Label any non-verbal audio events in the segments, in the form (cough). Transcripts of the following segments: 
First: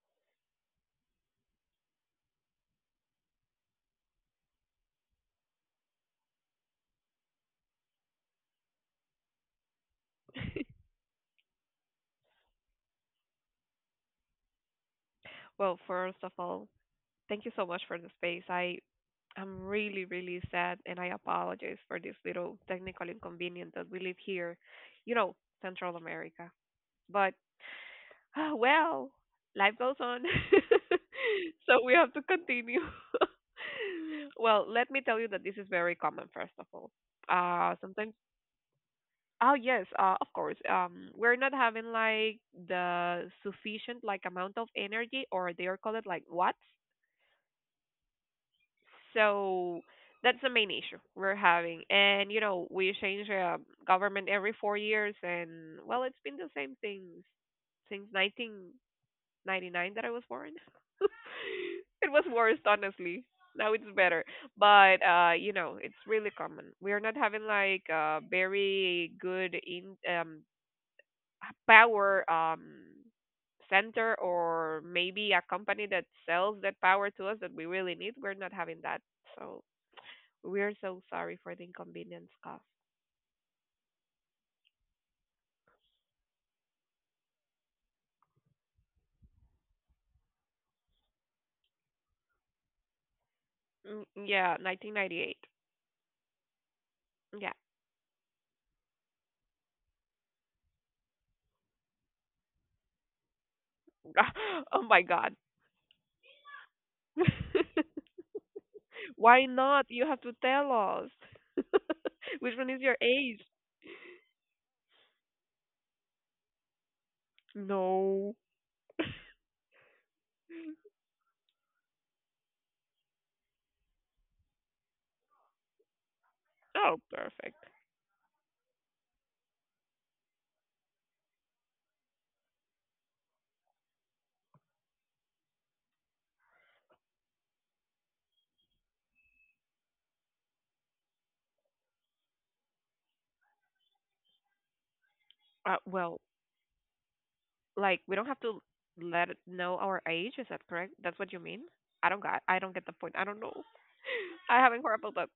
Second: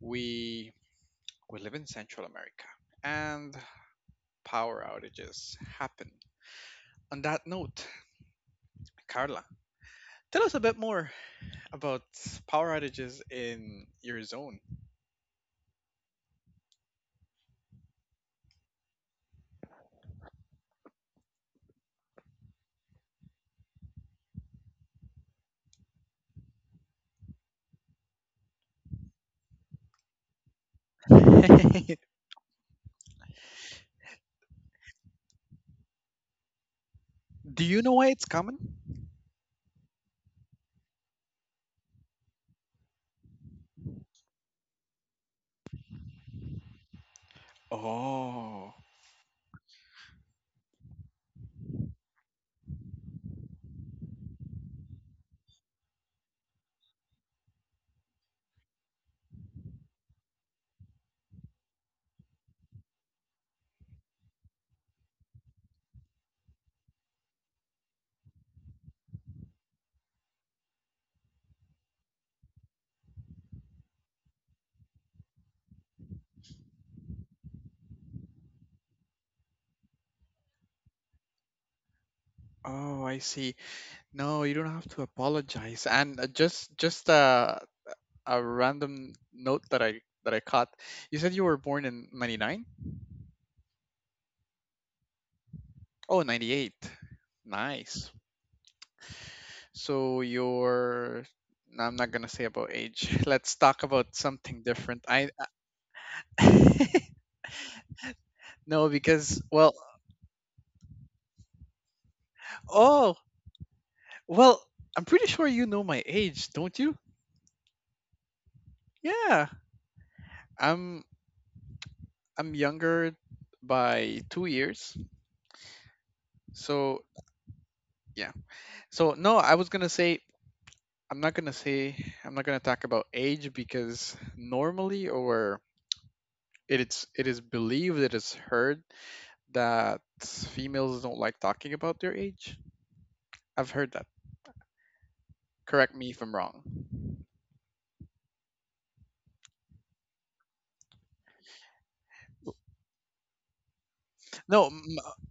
We we live in Central America and power outages happen. On that note, Carla, tell us a bit (laughs) more about power outages in your zone. Well, first of all, thank you so much for the space. I'm really, really sad and I apologize for this little technical inconvenience that we live here, you know, Central America. But (sighs) well, life goes on. (laughs) So (laughs) we Do have to continue. (laughs) Well, let me tell you that this is very common, first of all. Uh you know why sometimes it's common? Oh yes, of course. We're not having like the sufficient like amount of energy or they are called like watts. Oh, So that's the main issue we're having. And, you know, we change government every 4 years, and, well, it's been the same thing since 1999 that I was born. (laughs) It was worse, honestly. Now it's better. But, you know, it's really common. We are not having, like, very good in power center or maybe a company that sells that power to us that we really need. We're not having that. So we're so sorry for the inconvenience caused. oh, I see. No, you don't have to apologize. And just a random note that I caught. You said you were born in '99. Mm, yeah, 1998. Oh, 98. Yeah. Nice. So you're, no, I'm not gonna say about age. (laughs) Let's talk about something (laughs) Oh my different. God. I (laughs) (laughs) No, Why because, well, not? You have to tell us. (laughs) Which one is your oh, age? well, I'm pretty sure you know my age, don't you? No. Yeah, I'm I'm younger by 2 years. Oh, So perfect. yeah. So no, I'm not gonna say I'm not gonna talk about age because normally, or it is, it is believed, it is heard that females don't like talking about their age. I've heard that. Uh, Correct me well, if I'm wrong. like we don't have to let it know our age. Is that correct? That's what you mean? I don't got. I don't get the point. I don't know. I No, haven't heard about m- that.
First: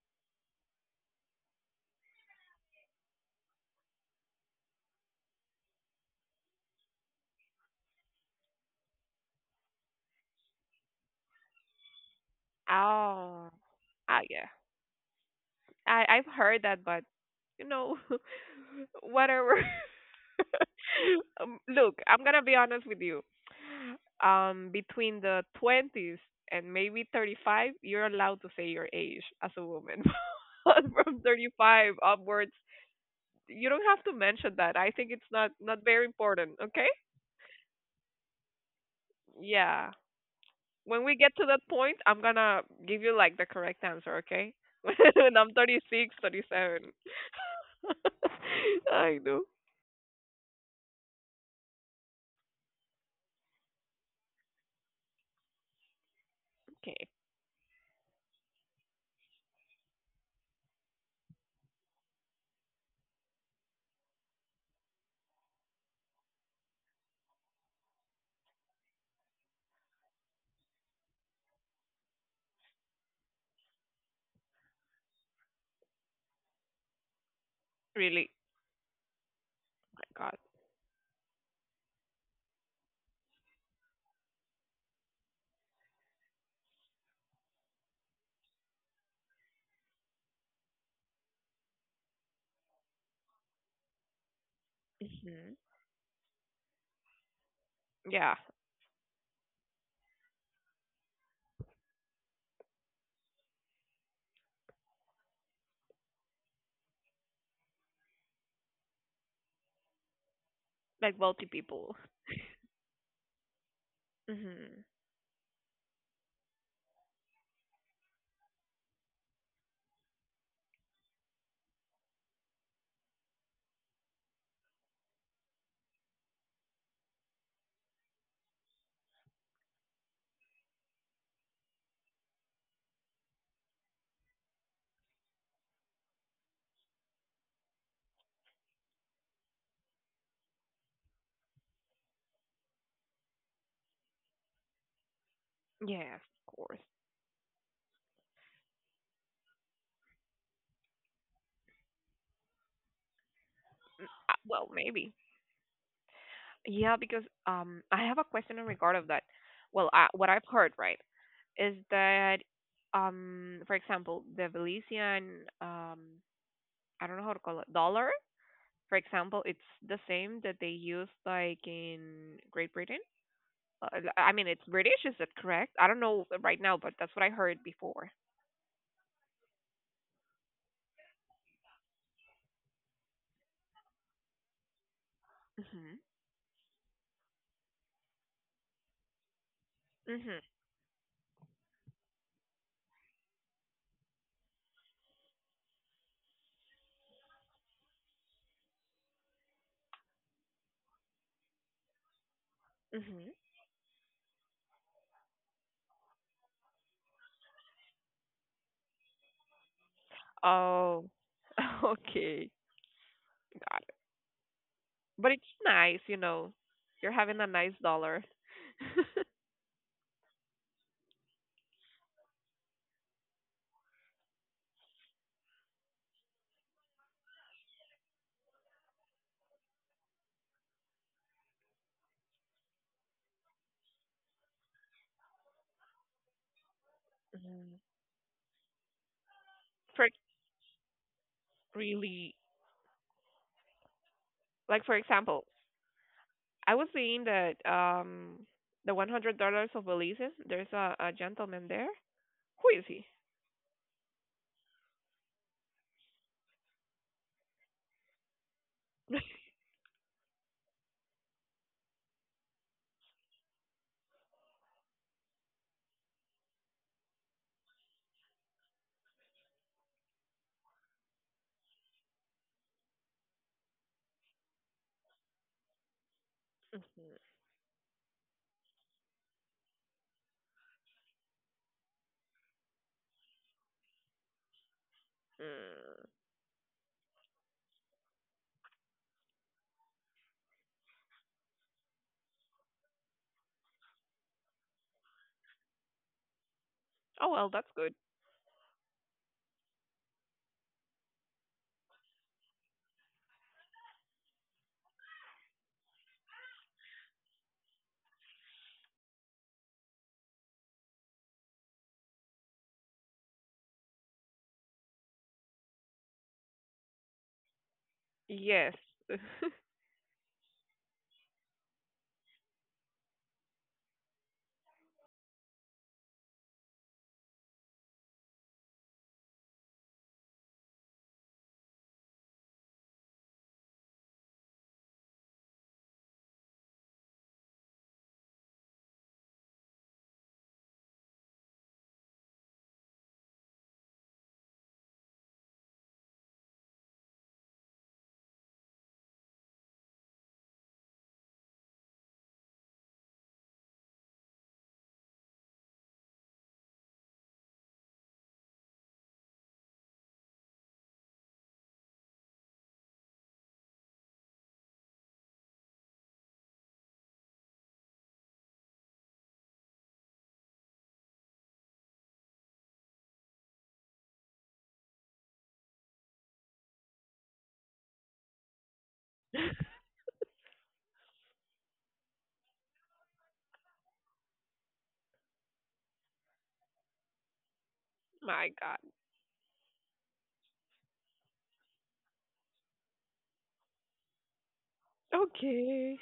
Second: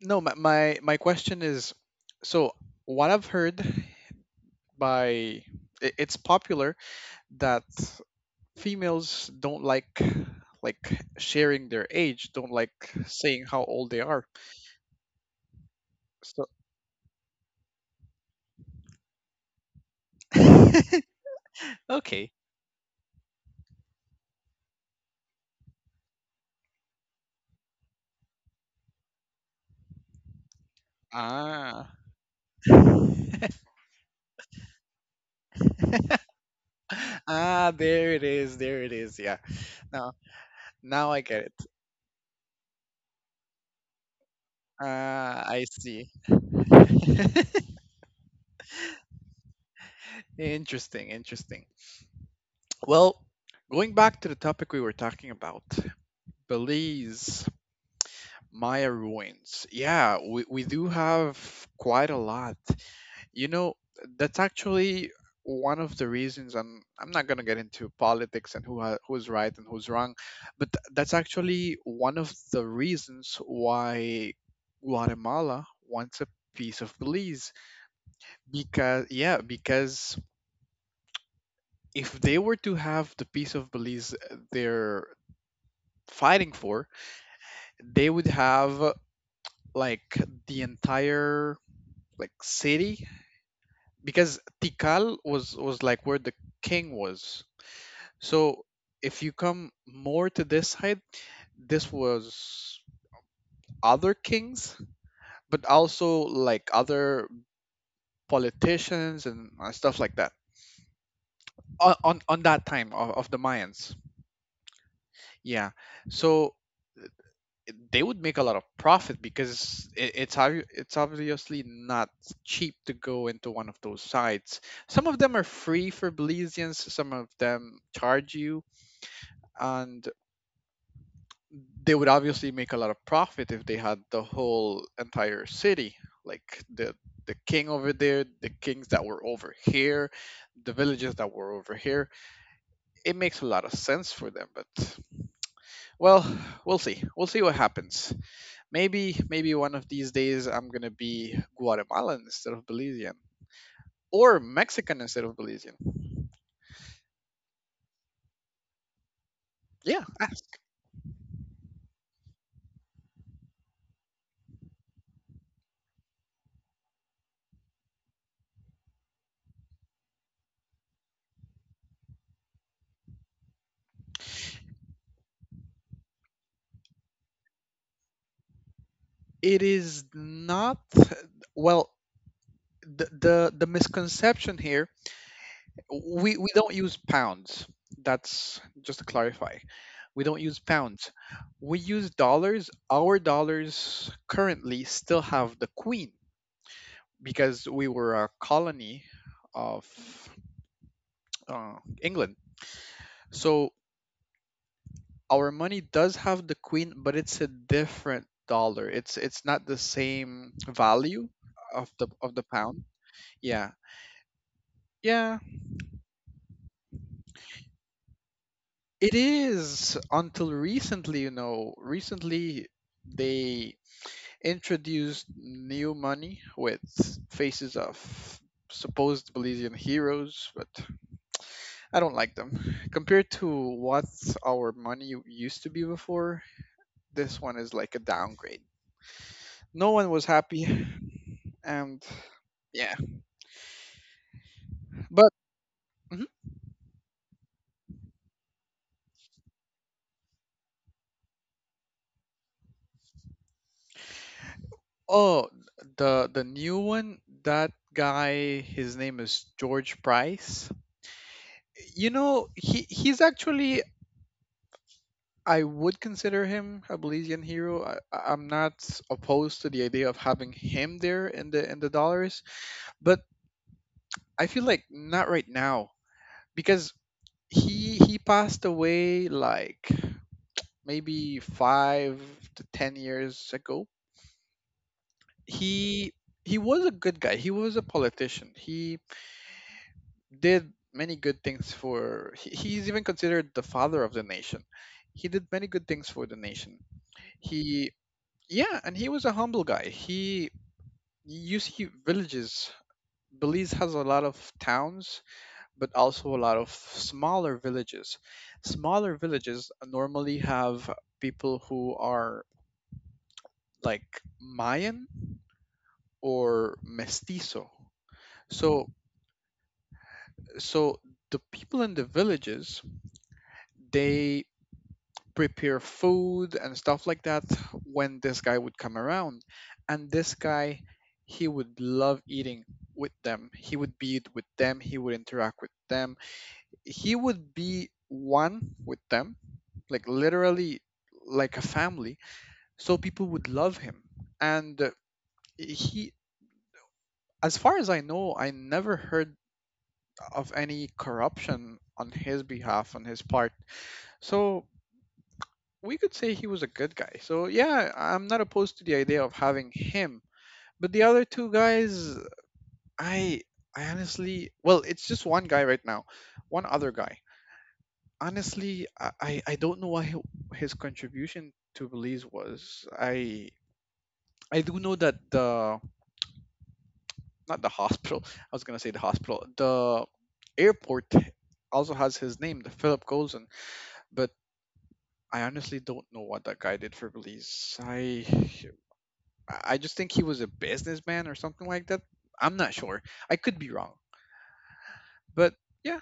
no. My question is, so what I've heard by, it's popular that females don't like sharing their age, don't like saying Oh. how old they Ah, are. yeah. I've So heard that, but you know, (laughs) whatever. (laughs) (laughs) Look, I'm okay. gonna be honest with you. Between the 20s and maybe 35, you're allowed to say your age as a woman. (laughs) But from Ah. 35 upwards, you don't have to mention that. I think it's not very important. Okay? Ah. There it is. There it is. Yeah. Yeah. Now, When now I we get get to that it. point, I'm gonna give you like the correct answer. Okay? (laughs) When Ah, I'm I thirty see. seven. (laughs) (laughs) I know. Interesting, interesting. Well, going back to the topic we were talking about, Okay. Belize, Maya ruins. Yeah, we do have quite a lot. You know, that's actually one of the reasons, and I'm not gonna get into politics and who who's right and who's wrong, but that's actually one of the reasons why Guatemala wants a piece of Belize Really, because, yeah, my because God. if they were to have the piece of Belize they're fighting for, they would have like the entire, like, city because Tikal Hmm. was like where the king was. Yeah, So if you come more to this side, this was other kings, but also like other politicians and stuff like that like wealthy people. on that time of the Mayans. Hmm. Yeah. So they would make a lot of profit because it's obviously not cheap to go into one of those sites. Some of them are free for Belizeans, some of them charge you, and they would obviously make a lot of profit if they had the whole entire city, like the king over there, the kings that were over here, the villages that were over here. It makes a lot of sense for them, but, Yeah, well, of we'll course. see. We'll see what happens. Maybe one of these days I'm gonna be Guatemalan instead of Belizean. Uh, Or well, Mexican maybe. instead of Belizean. Yeah, because I have a question in regard of that. Well, Yeah, what I've ask. heard, right, is that for example, the Belizean um, I don't know how to call it dollar. For example, it's the same that they use like in Great Britain. I mean, it's British. Is that correct? I don't know right now, but that's what I heard before. It is not, well, the misconception here, Mhm. we don't use pounds. That's just to clarify. We don't Mhm. use pounds. We use dollars. Our dollars currently still have the queen because we were a colony of uh, England. Mhm. So our money does have the queen, but it's a different dollar. It's not the same Oh, value (laughs) of the okay. pound. Yeah. Got it. But Yeah, it's nice, you know. You're having a nice dollar. (laughs) it is, until recently, you know, recently they introduced new money with faces of supposed Belizean heroes, but I don't like them. Compared to what our money used to be before, this one is Mhm. like a downgrade. No For one was happy and really, yeah. like for But example, mhm. I was seeing that the $100 of Belize's. There's a gentleman there. Who is he? Oh, the new one, that guy, his name is George Price. You know, he's actually, I would consider him a Belizean hero. I'm not opposed to the idea of having him there in the dollars, but I feel like not right now because he passed away like maybe 5 to 10 years ago. Mm. He he was a good guy. He was a politician. He did many good things for, he's even considered the father of the nation. He did many good things for the nation. Oh well, that's He, good. yeah, and he was a humble guy. He, you see villages, Belize has a lot of towns, but also a lot of smaller villages. Smaller villages normally have people who are like Mayan or Mestizo. Yes. So, (laughs) so the people in the villages, they prepare food and stuff like that when this guy would come around. And this guy, he would love eating with them. He would be it with them. He would interact with them. He would be one with them, like literally like a family. So people would love him. And he, as far as I know, I never heard of any corruption on his behalf, on his part. So we could say he was a good guy. So yeah, I'm not opposed to the idea of having him. But the other two guys, I I honestly, well, it's just one guy right now, one other guy. Honestly, I don't know what he, his contribution to Belize was. I do know that the, not the hospital. (laughs) I was gonna say the hospital. The airport also has his name, the Philip Golson. But I honestly don't know what that guy did for Belize. I My God. I I just think he was a businessman or something like that. I'm not sure. I could be wrong. But Okay. yeah,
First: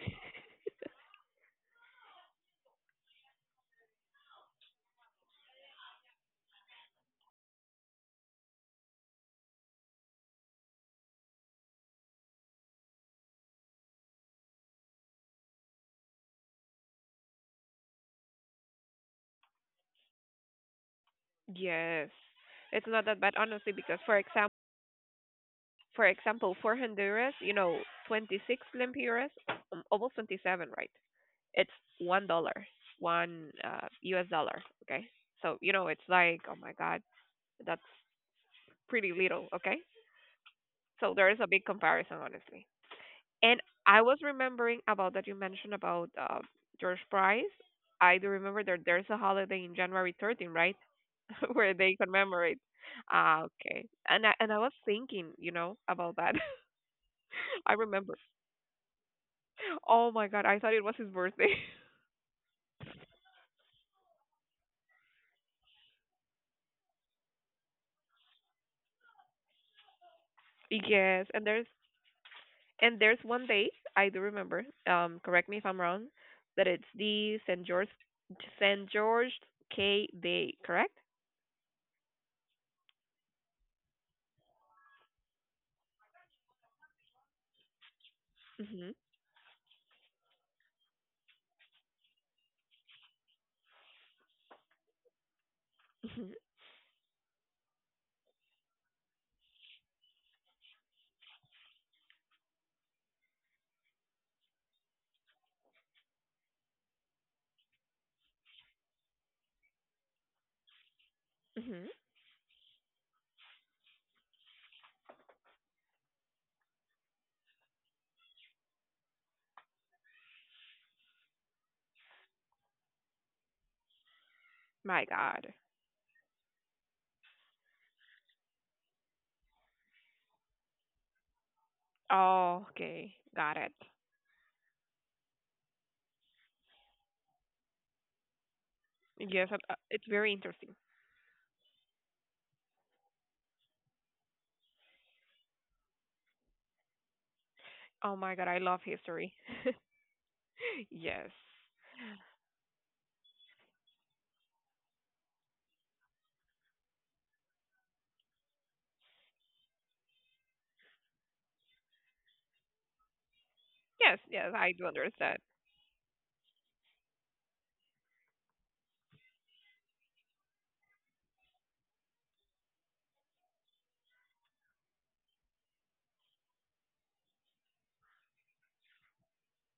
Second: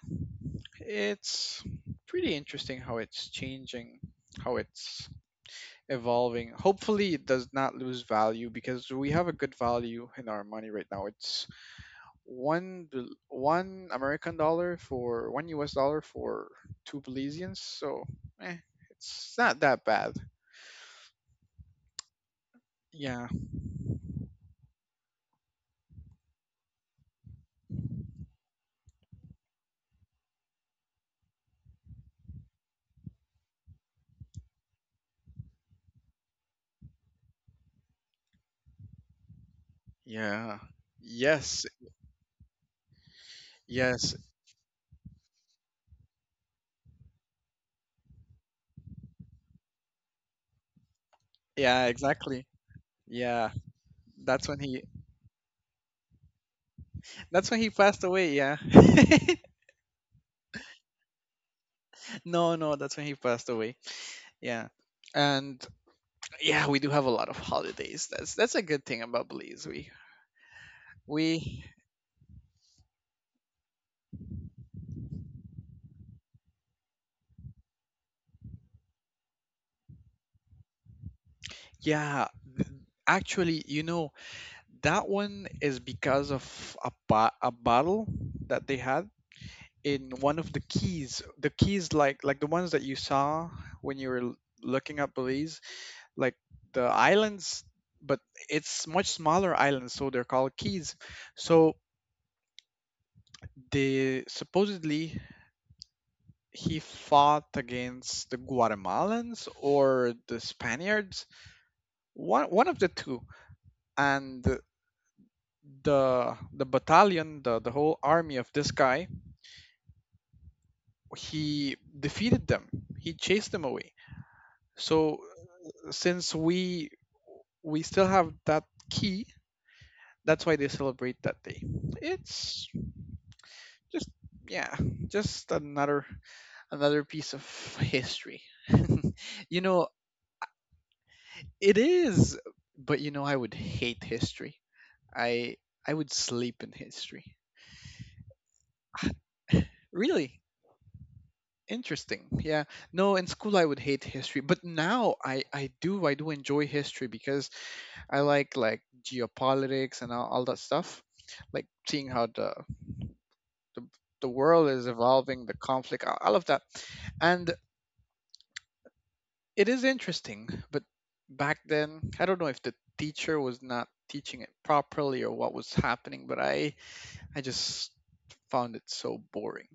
it's pretty interesting how it's changing, how it's evolving. Hopefully, it does not lose value because we have a good value in our money right now. It's one American dollar for one US dollar for two Belizeans. So, eh, it's not that bad. Yes. It's not that Yeah. bad, honestly, because for example, for Honduras, you know, 26 lempiras, almost 27, right? It's $1, one U.S. dollar. Okay, so it's like, oh my God, that's pretty little. Okay, Yeah. so there is a big Yes. comparison, honestly. And I was Yes. remembering about that you mentioned about George Price. I do remember that there's a holiday in January 13, right, (laughs) where Yeah, they exactly. commemorate. Ah, Yeah. okay. And I That's and I when was he thinking, about that. that's when (laughs) he I passed remember. away, yeah. Oh my god, I thought it was his birthday. (laughs) (laughs) No, no, that's when he passed away. Yeah. And yeah, we do have a lot of holidays. That's a good thing about Belize. We Yes, and we there's one day I do remember. Correct me if I'm wrong, that it's the Saint George K Day, correct? yeah, th- actually, you know, that one is because of a battle that they Mhm. had in one of the keys. The keys, like the ones that you saw when you were looking up Belize, Mhm. like the islands, but it's much smaller islands, so they're called keys. So they supposedly, he fought against the Guatemalans or the Spaniards, Mhm. one of the two, and the battalion, the whole army of this guy, he defeated them, he chased them away. My So God. since we still have that key, that's why they celebrate that day. Oh, It's okay, got it. just, yeah, just another, another piece of history. (laughs) Yes, You know, it's very interesting. it is, but you know, I would hate history. I i would sleep in history. Oh my God, I love history. (laughs) Really Yes. interesting, yeah. No, in school I would hate history, but now I do enjoy history because I like geopolitics and all that stuff, like seeing how the Yes. the Yes, world I do is understand. evolving, the conflict, all of that. And it is interesting, but back then, I don't know if the teacher was not teaching it properly or what was happening, but I just found it so boring.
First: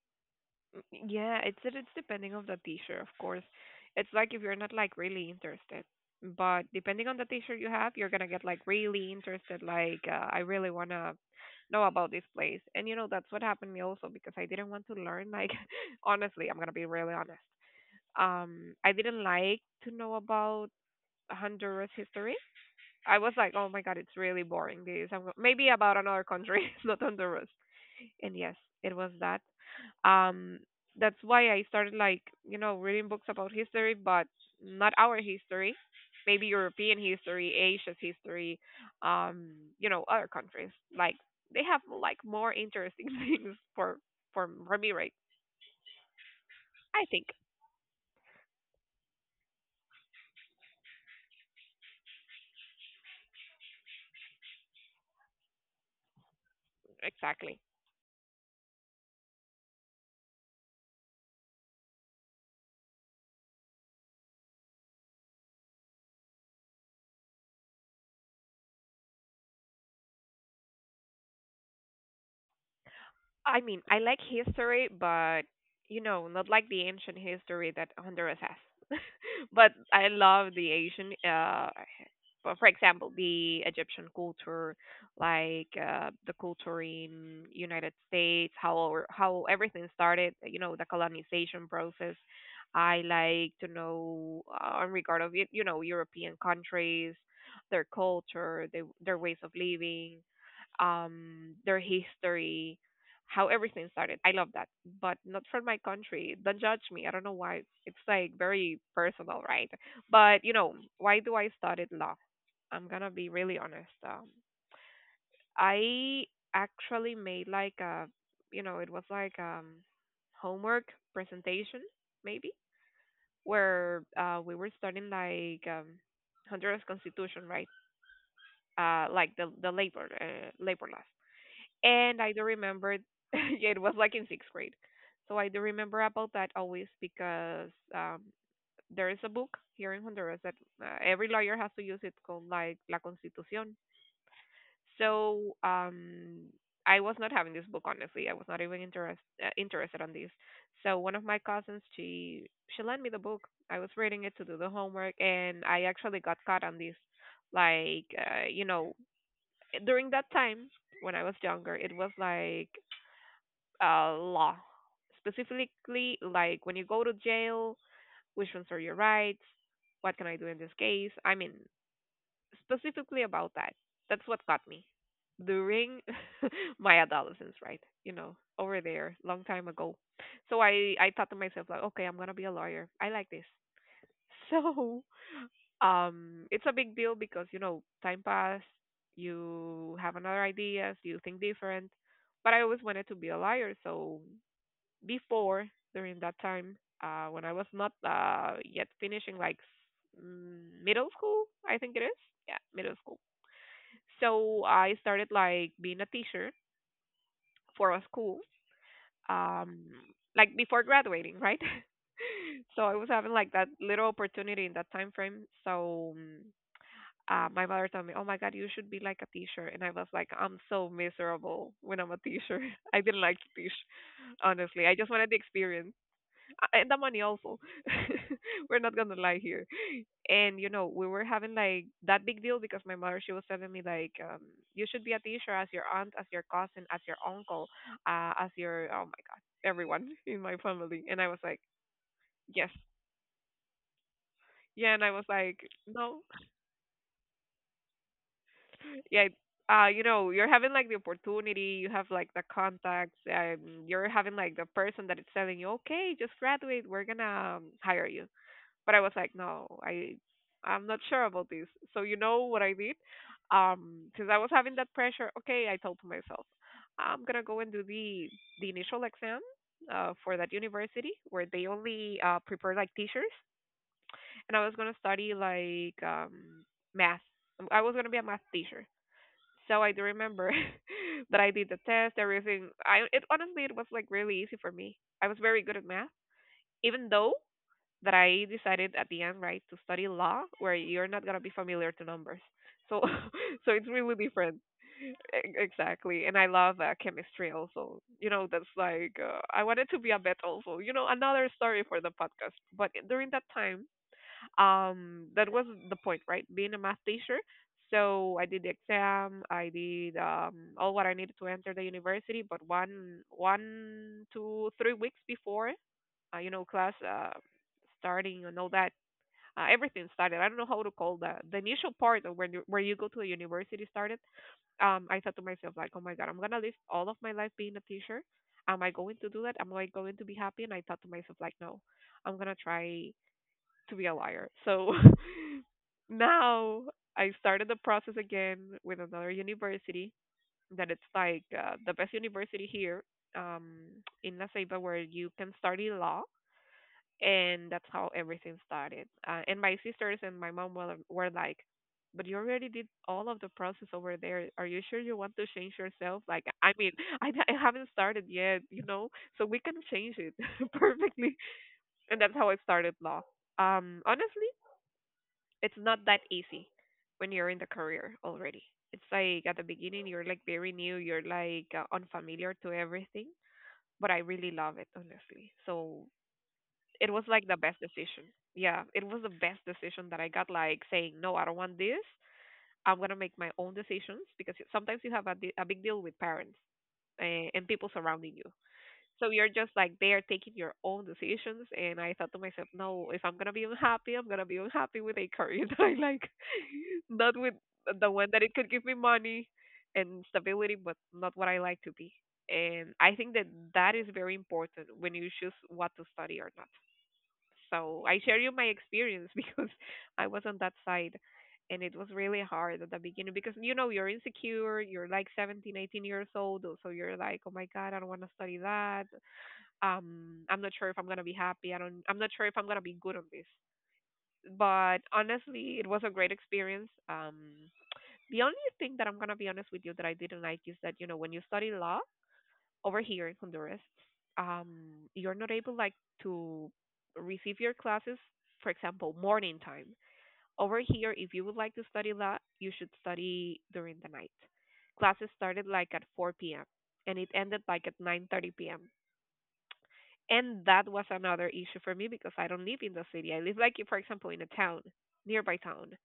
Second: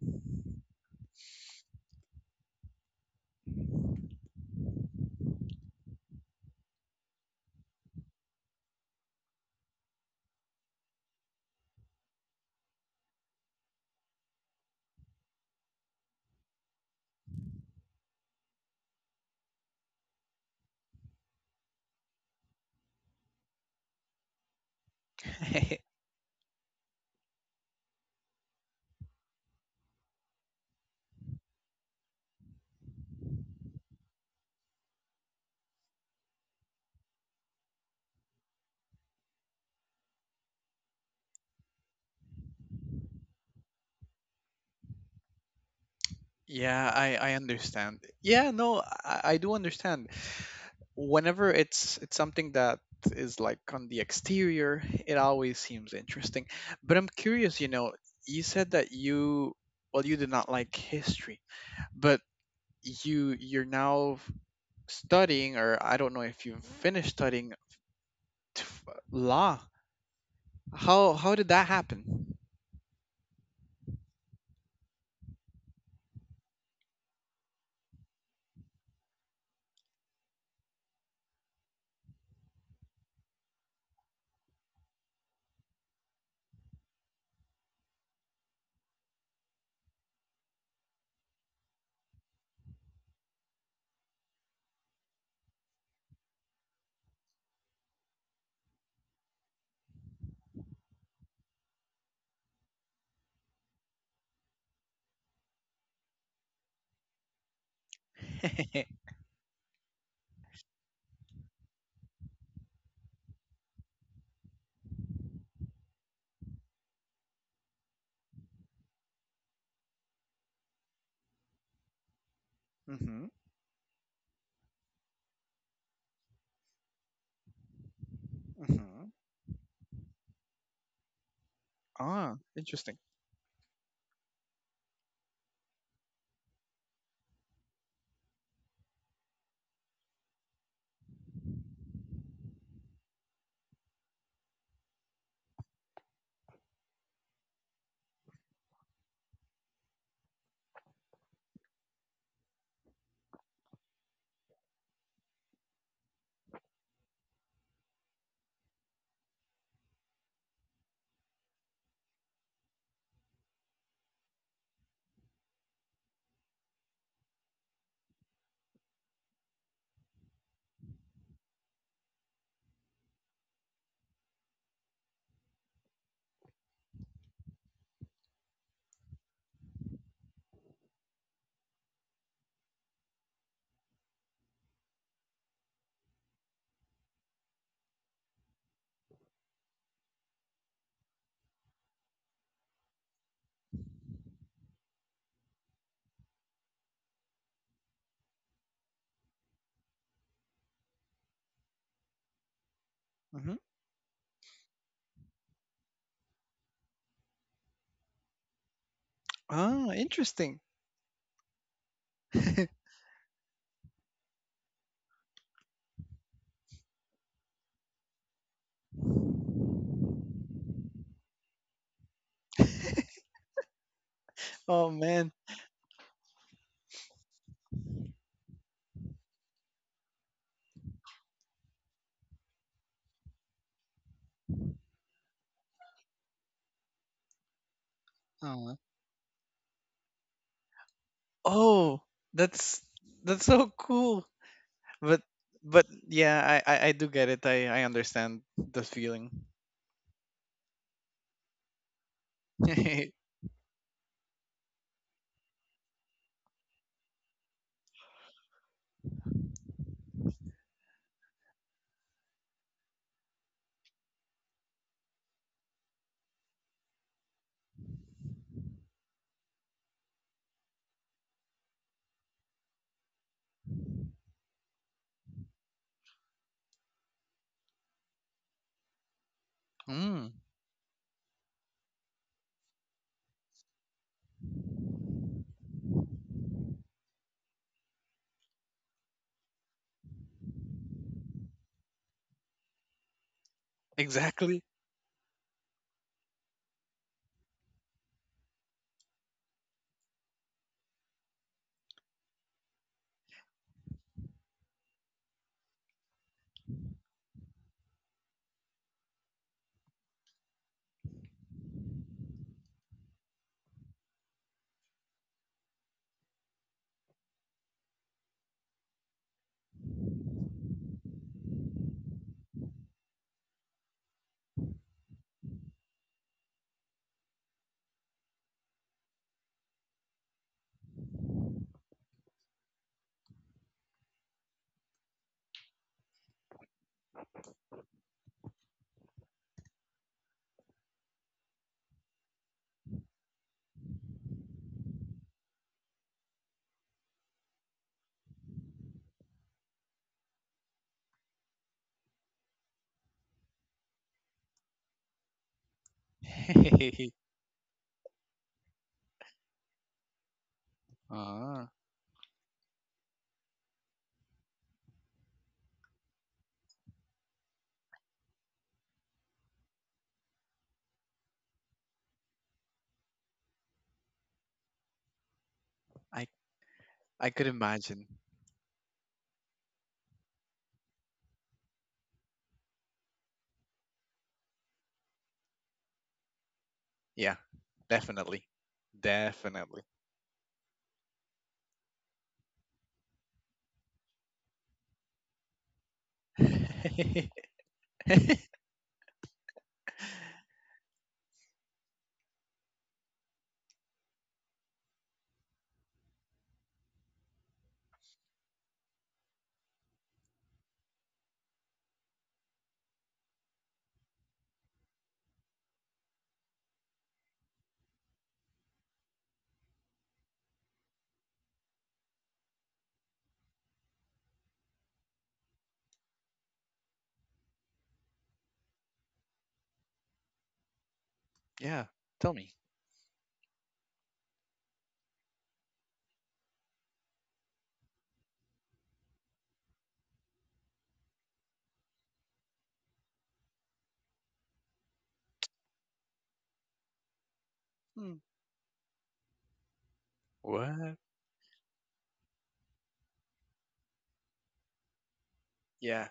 Mm, yeah, it's depending on the t-shirt, of course. It's like if you're not like really interested, but depending on the t-shirt you have, you're gonna get like really interested. Like I really wanna know about this place, and you know that's what happened to me also because I didn't want to learn. Like (laughs) honestly, I'm gonna be really honest. I didn't like to know about Honduras history. I was like, oh my god, it's really boring. Maybe about (laughs) another country, (laughs) not Honduras. And yes, it was that. Um, that's why I started like reading books about history, but not our history, maybe European history, Asia's history, um, other countries. Like they have like more interesting (laughs) things for me, right? Yeah, I I think I understand. Yeah, no, I do understand. Whenever it's something that is like on the exterior, it always seems interesting. But I'm curious, exactly. you know, you said that you, well, you did not like history, but you, you're now studying, or I don't know if you finished studying, t- law. How did that happen? I mean, I like history, but not like the ancient history that Honduras has. (laughs) But I love the Asian, but for example, the Egyptian culture, like the culture in United States, how everything started, the colonization process. I like to know in regard of it, European countries, their culture, their ways of living, their history, how everything started. I love that, but not for my country. Don't judge me. I don't know why. It's like very (laughs) personal, right? But why do I study law? I'm gonna be really honest. I actually made like a, it was like homework presentation maybe Mm-hmm. where we were studying like Honduras Constitution, right? Mm-hmm. Like the labor labor laws. And I Ah, do interesting. remember (laughs) yeah, it was like in sixth grade, so I do remember about that always because there is a book here in Honduras that every lawyer has to use. It called like La Constitución. So I was not having this book honestly. I was not even interested on these. So one of my cousins, she lent me the book. I was reading it to do the homework, and I actually got caught on this. Like during that time when I was younger, it was like law, specifically like when you go to jail, which ones are your rights, what can I do in this case? I mean, specifically about that. That's what got me during (laughs) my adolescence, right? Over there, long time ago. So I thought to myself like, okay, I'm gonna be a lawyer. I like this. (laughs) So it's a big deal because time pass, you have another ideas, you think different. But I always wanted to be a lawyer. So before during that time, when I was not yet finishing like middle school, I think it is. Yeah, middle school, Mm-hmm. so I started like being a teacher for a school, um, Ah, like interesting. before graduating, right? (laughs) (laughs) So I was having like that little opportunity in that time frame. So my mother told me, "Oh my God, you should be like a teacher," and I was like, "I'm so miserable when I'm a teacher. (laughs) I didn't like to teach, Oh honestly. I just man. wanted the experience. And the money also." (laughs) We're not gonna lie here, and we were having like that big deal because my mother, she was telling me like you should be a teacher, as your aunt, as your cousin, as your uncle, as Oh, your, oh my god, everyone (laughs) in my family, and I was like oh, yes, that's so cool. yeah, and I but was like but no, yeah, I do get it. I understand the feeling. yeah, you're having like the opportunity, you have like the contacts, (laughs) you're having like the person that is telling you, okay, just graduate, we're gonna hire you. But I was like, no, I'm not sure about this. So you know what I did? Since I was having that pressure, okay, I told to myself, I'm gonna go and do the initial exam for that university where they only prepare like teachers, and I was gonna study like math. I was gonna be a math teacher. So I do Mm, remember (laughs) that I did the test, everything. I it honestly, it was like really easy for me. I was very good at math, even though that I decided at the end, right, to study law, where you're not gonna be familiar to numbers. So, (laughs) so it's really different. exactly. Exactly. And I love chemistry also. That's like I wanted to be a vet also. Another story for the podcast. But during that time, that was the point, right? Being a math teacher. So I did the exam. I did all what I needed to enter the university. But 1, 1, 2, 3 weeks before, class starting and all that, everything started. I don't know how to call that. The initial part of where you go to a university started. I thought to myself like, oh my god, I'm gonna live all of my life being a teacher. Am I going to do that? Am I going to be happy? And I thought to myself like, no, I'm gonna try to be a liar. So (laughs) now I started the process again with another university. That it's like the best university here um, in La Ceiba where you can study law, and that's how everything started. And my sisters and my mom were like, "But you already did all of the process over there. Are you sure you want to change yourself? Like, I mean, (laughs) (laughs) I haven't started yet. So we can change it (laughs) perfectly." Ah, And that's how I started law. Honestly, it's not that easy when you're in the career already. It's like at the beginning you're like very new, you're like unfamiliar to everything. But I really love it, honestly. So I it was I could like the best imagine. decision. Yeah, it was the best decision that I got. Like saying, no, I don't want this. I'm gonna make my own decisions because sometimes you have a big deal with parents Yeah, and people surrounding definitely, you. So you're just definitely. like they are taking your own decisions. And I thought to myself, no, if I'm gonna be unhappy, I'm gonna be unhappy with a career (laughs) that I like, (laughs) not with (laughs) the one that it could give me money and stability, but not what I like to be. And I think that that is very important when you choose what to study or not, so I share you my experience (laughs) because I was on that side and it was really hard at the beginning because you're insecure, you're like 17, 18 years old, so you're like, "Oh my god, I don't want to study that. I'm not sure if I'm going to be happy. I'm not sure if I'm going to be good on this." But honestly, it was a great experience. The only thing that I'm going to be honest with you that I didn't like is that when you study Yeah, law tell me. over here in Honduras, um, you're not able like to receive your classes, for example, morning time. Over here, if you would like to study law, you should study during the night. Classes started like at 4 p.m. and it ended like at Hmm. 9:30 p.m. And that What? was another issue for me because I don't live in the city. I live like, for example, in a town, nearby town. Yeah.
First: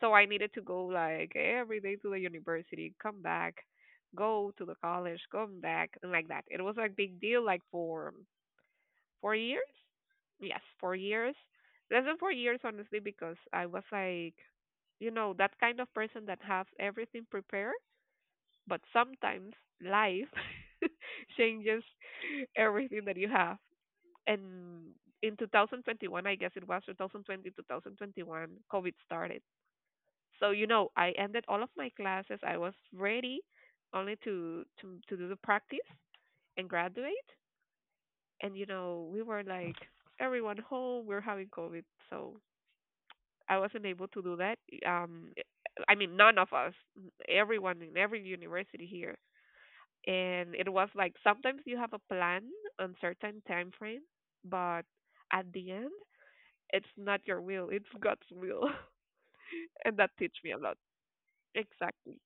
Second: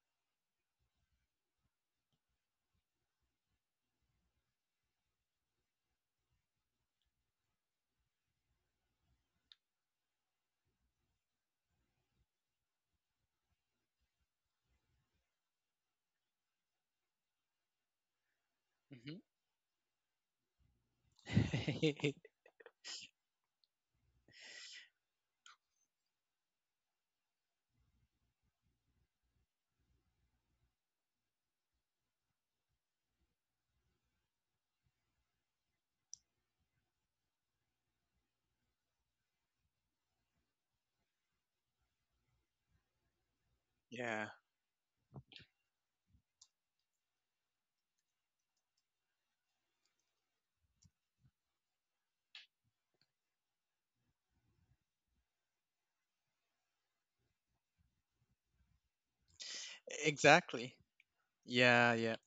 So I needed to go like every day to the university, come back, go to the college, come back, and like that. It was like big deal, like for 4 years. Yes, 4 years. Less than 4 years, honestly, because I was like, that kind of person that has everything prepared, but Hmm. sometimes life (laughs) changes (laughs) everything that you have. And in 2021, I guess it was 2020, 2021, COVID started. So I ended all of my classes. I was ready only to do the practice and graduate. And we were like everyone home. We're having COVID, so I wasn't able to Yeah. do that. Um, I mean, none of us, everyone in every university here. And it was like sometimes you have a plan on certain time frame, but at the end, it's not your will, it's God's will, (laughs) and that teach me a Exactly. lot. Yeah, yeah. Exactly.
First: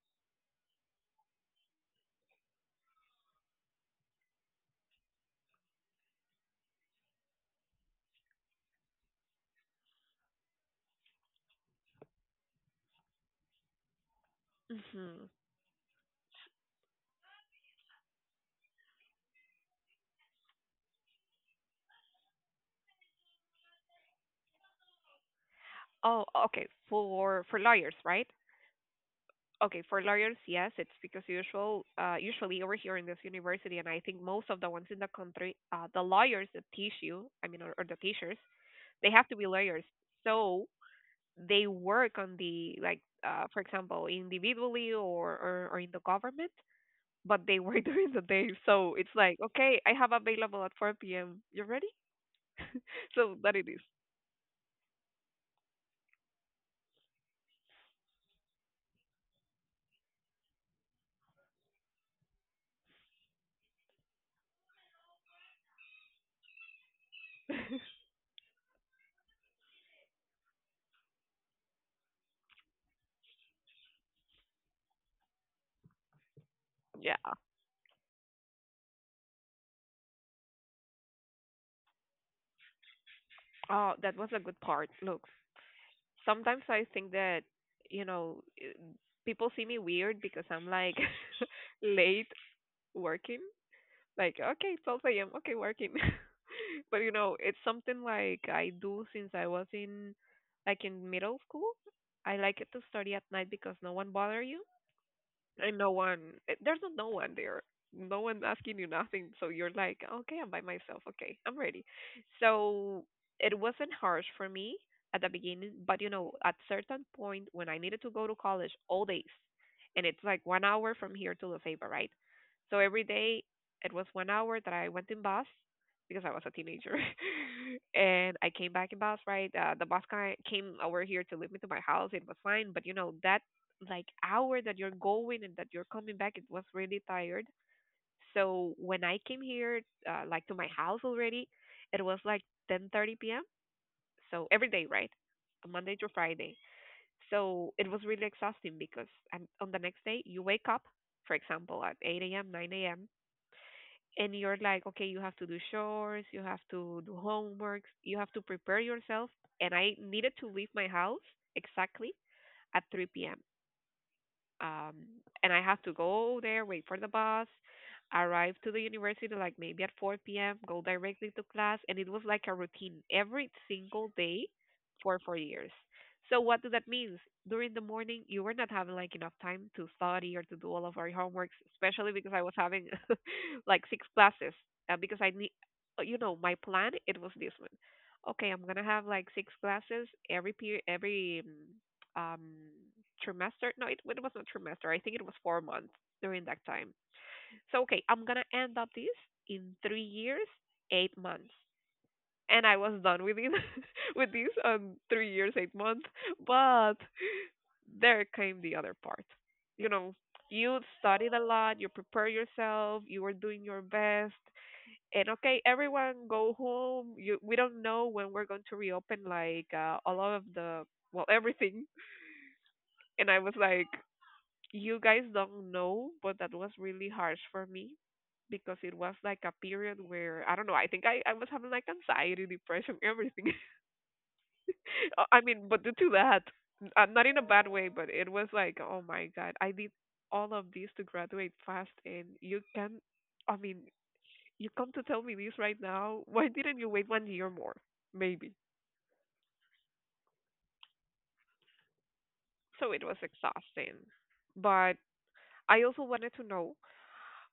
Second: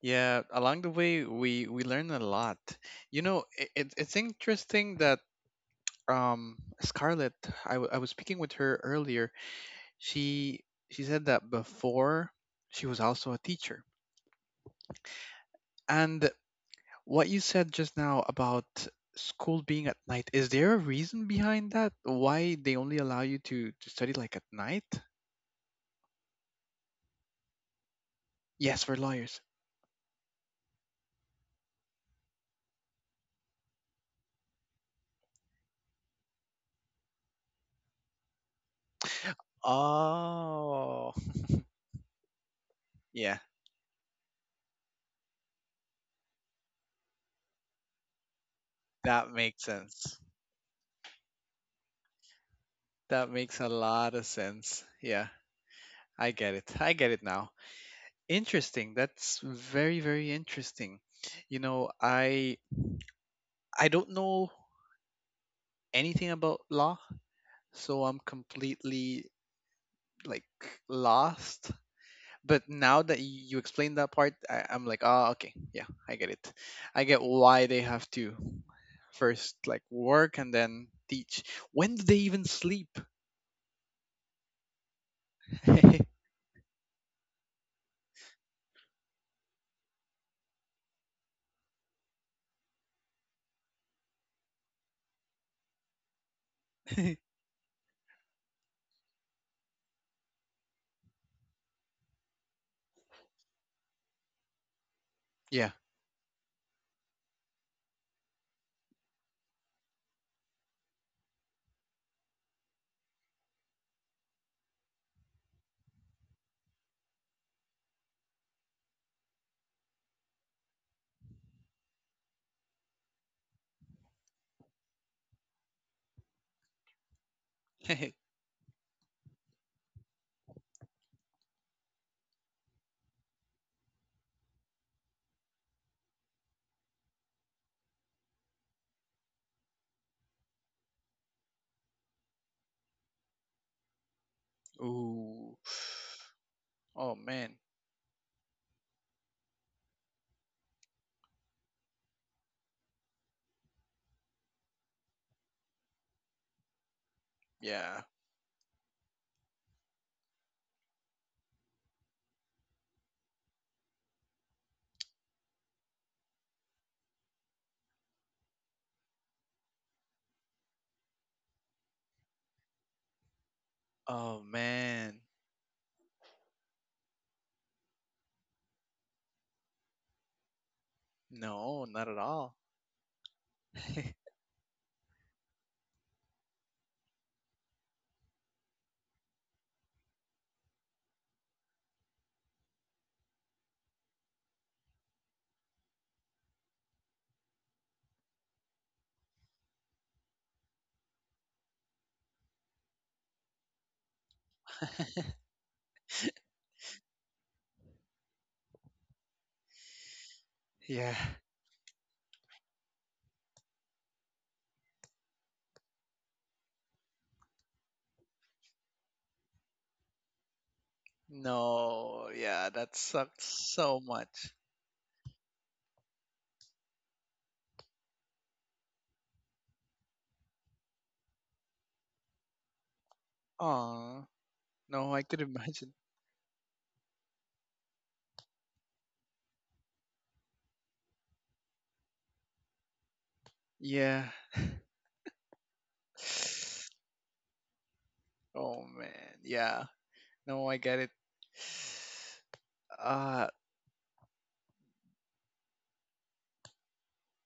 Yeah, along the way we learn a lot. You know, it's interesting that Scarlett, I, I was speaking with her earlier. She she said that before she was also a teacher. Mhm. And what you said just now about school being at night, is there a reason behind that? Why they only allow you to study like at night? Oh, okay. For lawyers, right? Yes, for lawyers. Okay, for lawyers, yes, it's because usually over here in this university, and I think most of the ones in the country, the lawyers that teach you, I mean or the teachers, they have to be lawyers. So Oh, they work on the like yeah, for example, individually or in the government, but they work (laughs) during the day. So it's that like, makes okay, I have sense. available at 4 p.m. You ready? (laughs) That So that makes it a is. lot of sense. Yeah. I get it. I get it now. Interesting. That's very, very interesting. You know, I don't know anything about law, so I'm completely like lost. But now that you explained that part, I, I'm like, ah, okay, yeah, I get it. I Yeah. get why they have to first, like, work and then teach. When do they even sleep? (laughs) Oh, that was a good part. Look, sometimes I think that, you know, i- people see me weird because I'm like (laughs) late working. Like, okay, 12 a.m., okay, working. (laughs) But it's something like I do since I was in like in middle school. I like it to study at night because no one bother you, Yeah. and no one, there's no one there, no one's asking you nothing, so you're like, okay, I'm by myself, okay, I'm ready. So it wasn't harsh for me at the beginning, but at certain point when I needed to go to college all days, and it's like 1 hour from here to Lefebvre, right. So every day it was 1 hour that I went in bus, because I was a teenager (laughs) (laughs) and I came back in bus, right. The bus guy came over here to leave me to my house, it was fine, but that like hour that you're going and that you're coming back, it was really tired. So when I came here, like to my house already, it was like 10:30 p.m. So every day, right, Ooh. Monday to Friday. Oh man. So it was really exhausting because on the next day you wake up, for example, at 8 a.m., 9 a.m. And you're like, okay, you have to do chores, you have to do homeworks, Yeah. you have to prepare yourself. And I needed to leave my house exactly at 3 p.m. um and I have to go there, wait for the bus, arrive to the university like maybe at 4 p.m., go directly to class, and it was like a routine every single Oh day for man. 4 years. So what does that mean? During the morning, you were not having like enough time to study or to do all of our homeworks, No, not especially at because I was all. having (laughs) like six (laughs) classes, because I need, my plan it was this one. Okay, I'm gonna have like six classes every period, every um trimester. No, it was not trimester. I think it was 4 months during that time. So okay, I'm gonna end up this in 3 years, 8 months. And I was done with it (laughs) with this on 3 years, 8 months. But there came the other part. You know, you Yeah. studied a lot, you prepare yourself, you were doing your best. And okay, everyone go home. You we don't know when we're going to reopen like all of the, well, everything. No, yeah, that And I sucked was like, so much. you guys don't know, but that was really harsh for me because it was like a period where I don't know. I think I was having like anxiety, depression, everything. (laughs) Aw, no, I I could mean, but due imagine. to that, not in a bad way, but it was like, oh my god, I did all of this to graduate fast, and you can, I mean, Yeah. you come to tell me this right now. Why didn't you (sighs) wait 1 year more? Maybe. Oh man, yeah. No, I get it. So it was Uh, exhausting, but I also wanted to know,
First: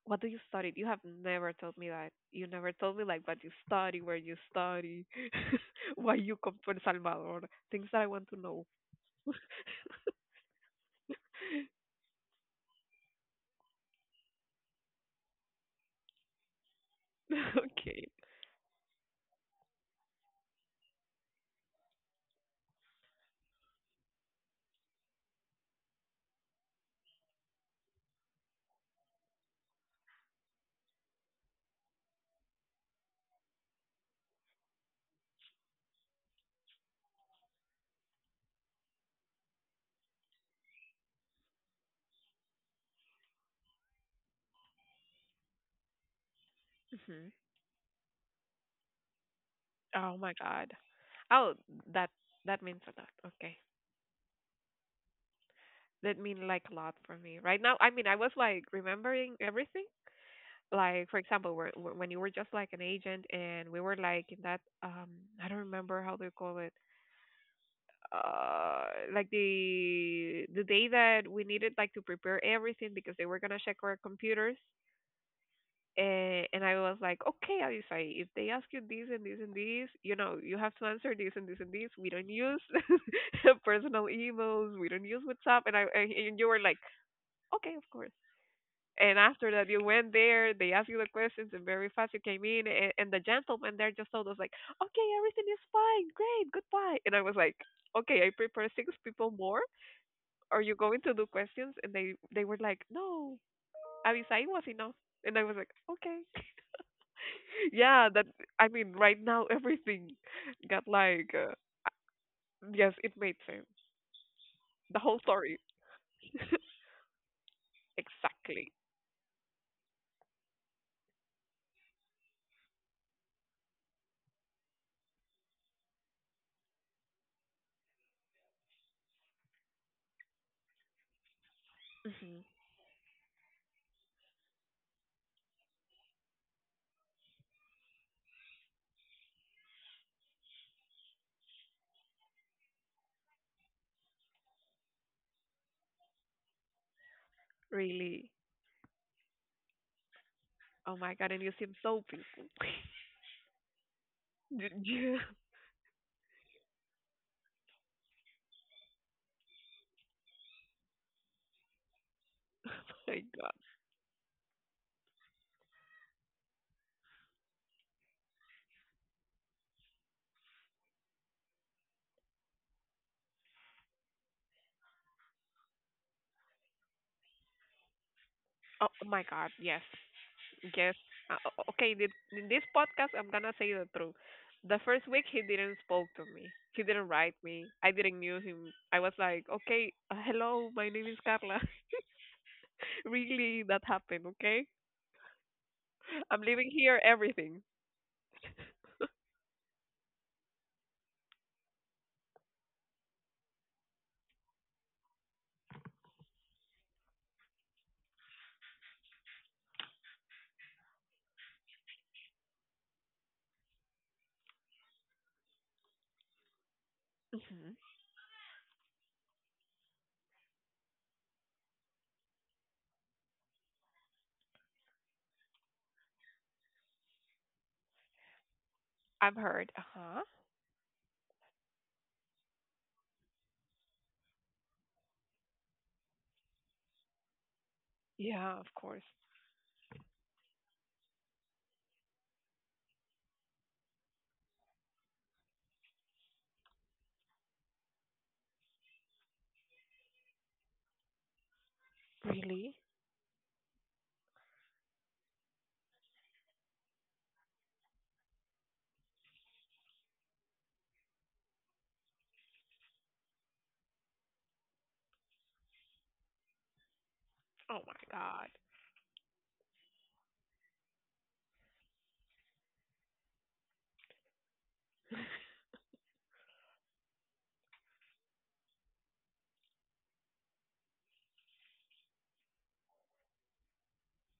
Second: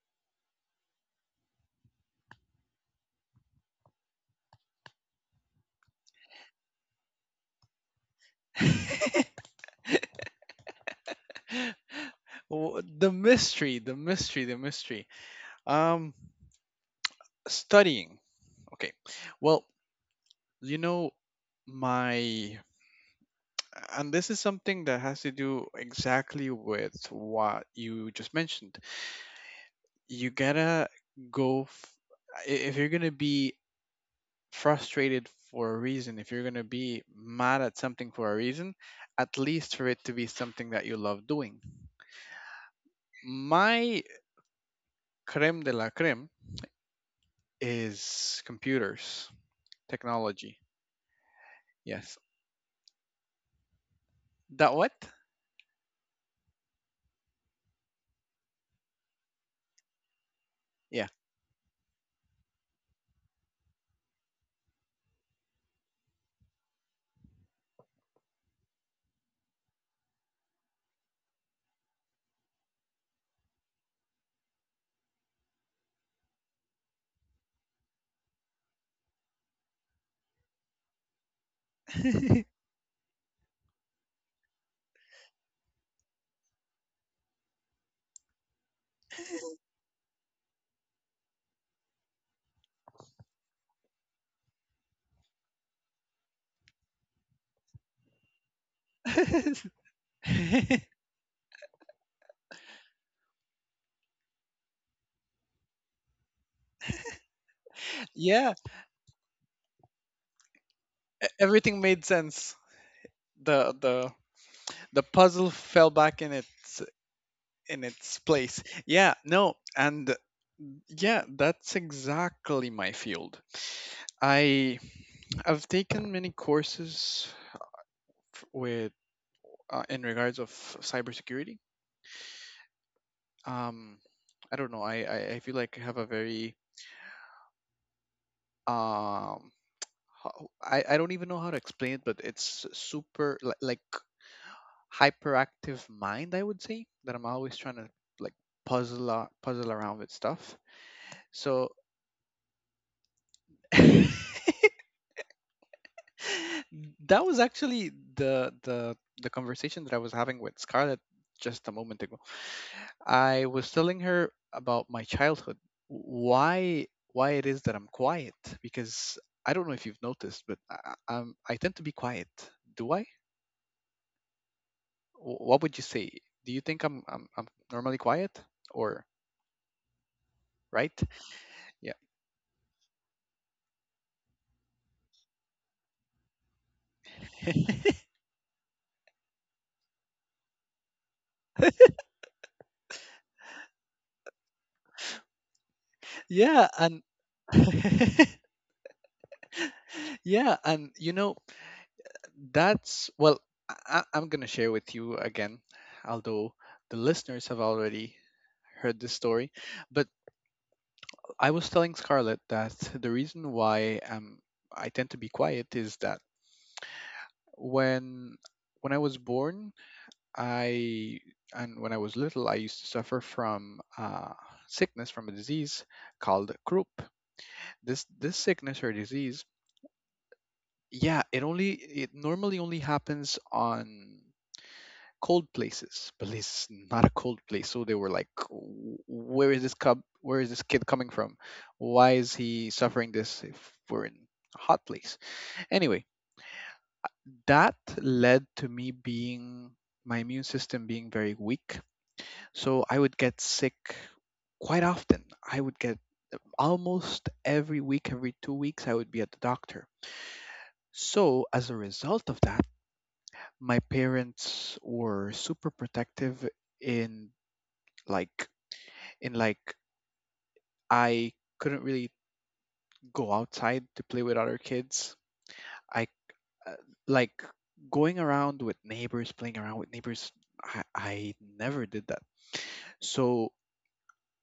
what do you study? You have never told me that. You never told me like what you study, where you study, (laughs) why you come to El Salvador. Things that I want to know. (laughs) The mystery, the mystery, the mystery. Um, (laughs) Okay. studying. Okay. Well, you know, my, and this is something that has to do exactly with what you just mentioned. You gotta go f- I- if you're gonna be frustrated for a reason, if you're gonna be mad at something for a reason, at least for it to be something that you love doing. My creme de la creme Hmm. is computers, Oh my technology. God. Oh, that Yes. that means a lot. Okay. That what? That mean like a lot for me. Right now, I mean, I was like remembering everything. Yeah. Like for example, when you were just like an agent, and we were like in that I don't remember how they call it. uh like the day that we needed like to prepare everything because they were gonna check our computers, and I was like, okay, Alisai, if they ask you this and this and this, you have to answer this and this and this. We don't use (laughs) (laughs) personal emails. We don't use WhatsApp. And I and you were like, okay, of course. And after that, you went there. They asked you the questions, and very fast you came in. And the gentleman there just told us like, okay, everything is fine, great, goodbye. And I was like, okay, I prepared six people more, are you going to do questions? And they were like, no, Abisai was enough. And I was like, okay, (laughs) yeah. That Yeah. I mean, right now everything got e- like, everything made sense. yes, it made the sense. the The whole puzzle story, fell back in its place. exactly. Yeah. No. And yeah, that's exactly my field. I, I've taken many courses f- with in regards of cybersecurity. Hmm. Um, I don't know. I feel like I have a very um I don't even know how to explain it, but it's like hyperactive mind, I would say, that I'm always trying to like Really. Puzzle around with stuff. Oh my god, and you So seem so peaceful. (laughs) (laughs) Yeah, that was actually the conversation that I was having with Scarlett just a moment ago. my I god. was telling her about my childhood, why why it is that I'm quiet, because I don't know if you've noticed, but I tend to be quiet. Do I? What would you say? Do you think I'm normally quiet Oh or my god, yes. Yes. right? Uh, o- Yeah. okay, th- in this podcast, I'm gonna say the truth. The first week, he didn't spoke to me. He didn't write me. I (laughs) didn't knew him. I was like, okay, hello, my name is Carla. (laughs) Really, that happened, okay? I'm yeah, leaving here, and everything. (laughs) yeah, and that's, well, I am gonna share with you again, although the listeners have already heard this story. But I was telling Scarlett that the reason why I tend to be quiet is that Hmm. when when I was born, I and when I was little, I used to suffer from sickness, from a disease called croup. This sickness or I've disease, heard. Uh huh. yeah, it only, it normally only happens on cold places, but is not a cold place. So they were like, Yeah, of course. Where is this cub? Where is this kid coming from? Why is he suffering this if we're in a hot place?" Anyway, that led to me being, my immune system being very weak. Really? So I would get sick quite often. I would get almost every week, every 2 weeks, I would be at the doctor. So as a result of that, my parents were super protective in, Oh my like God. Like, I couldn't really go outside to play with other kids. I, uh, like going around with neighbors, playing around with neighbors. I never did that. So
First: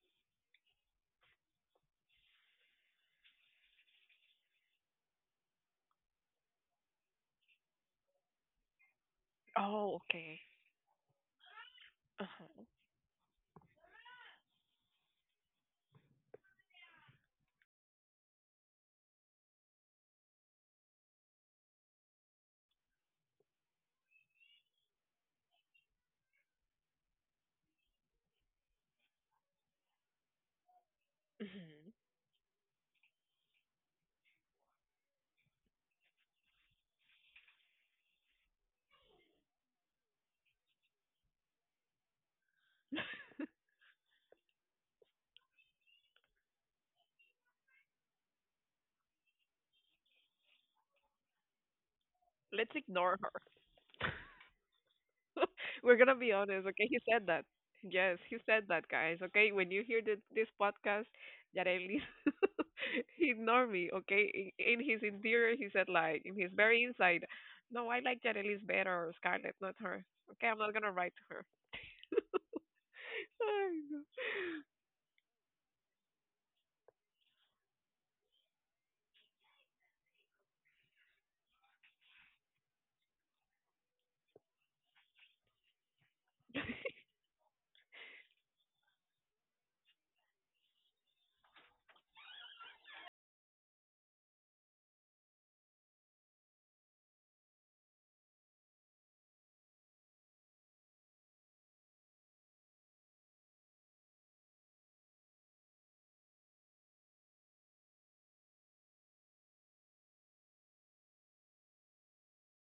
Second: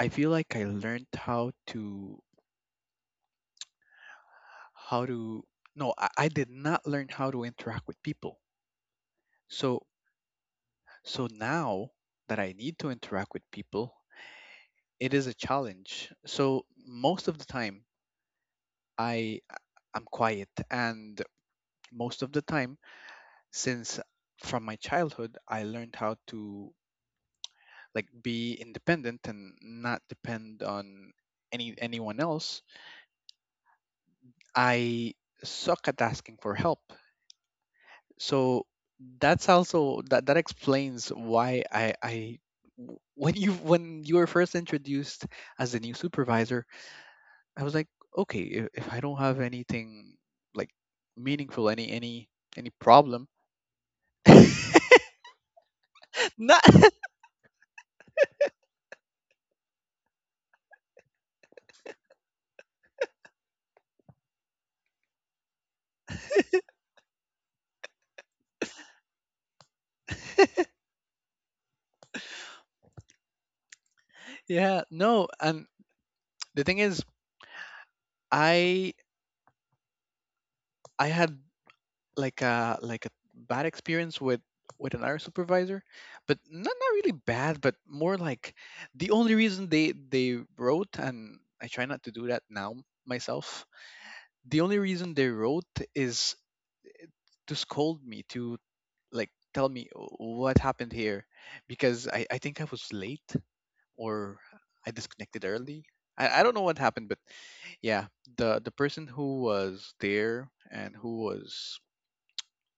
I feel like I learned how to, how to, no, I did not learn how to interact with people. So, Oh, okay. so now that I Uh-huh. need to interact with people, it is a challenge. So most of the time, I, I'm quiet, and most of the time, since from my childhood I learned how to like be independent and not depend on Hmm. anyone else, I suck at asking for help. So that's also that explains why when you were first introduced as the new supervisor, I was like, okay, if I don't have anything like meaningful, any any Let's ignore her. problem, (laughs) We're gonna be (laughs) not honest, okay? (laughs) He said that. Yes, he said that, guys. Okay, when you hear this podcast, Yareli, (laughs) ignore me, okay? In his interior, he said like in his very inside, no, I like Yareli's better or Scarlett, not her. Okay, I'm not gonna write to her. (laughs) Ay, no. yeah, no. And the thing is, I I had like a bad experience with another supervisor, but not, not really bad, but more like, the only reason they wrote, and I try not to do that now myself. The only reason they wrote is to scold me, to like tell me, "Oh, what happened here, because I think I was late, or I disconnected early. I don't know what happened, but yeah," the person who was there and who was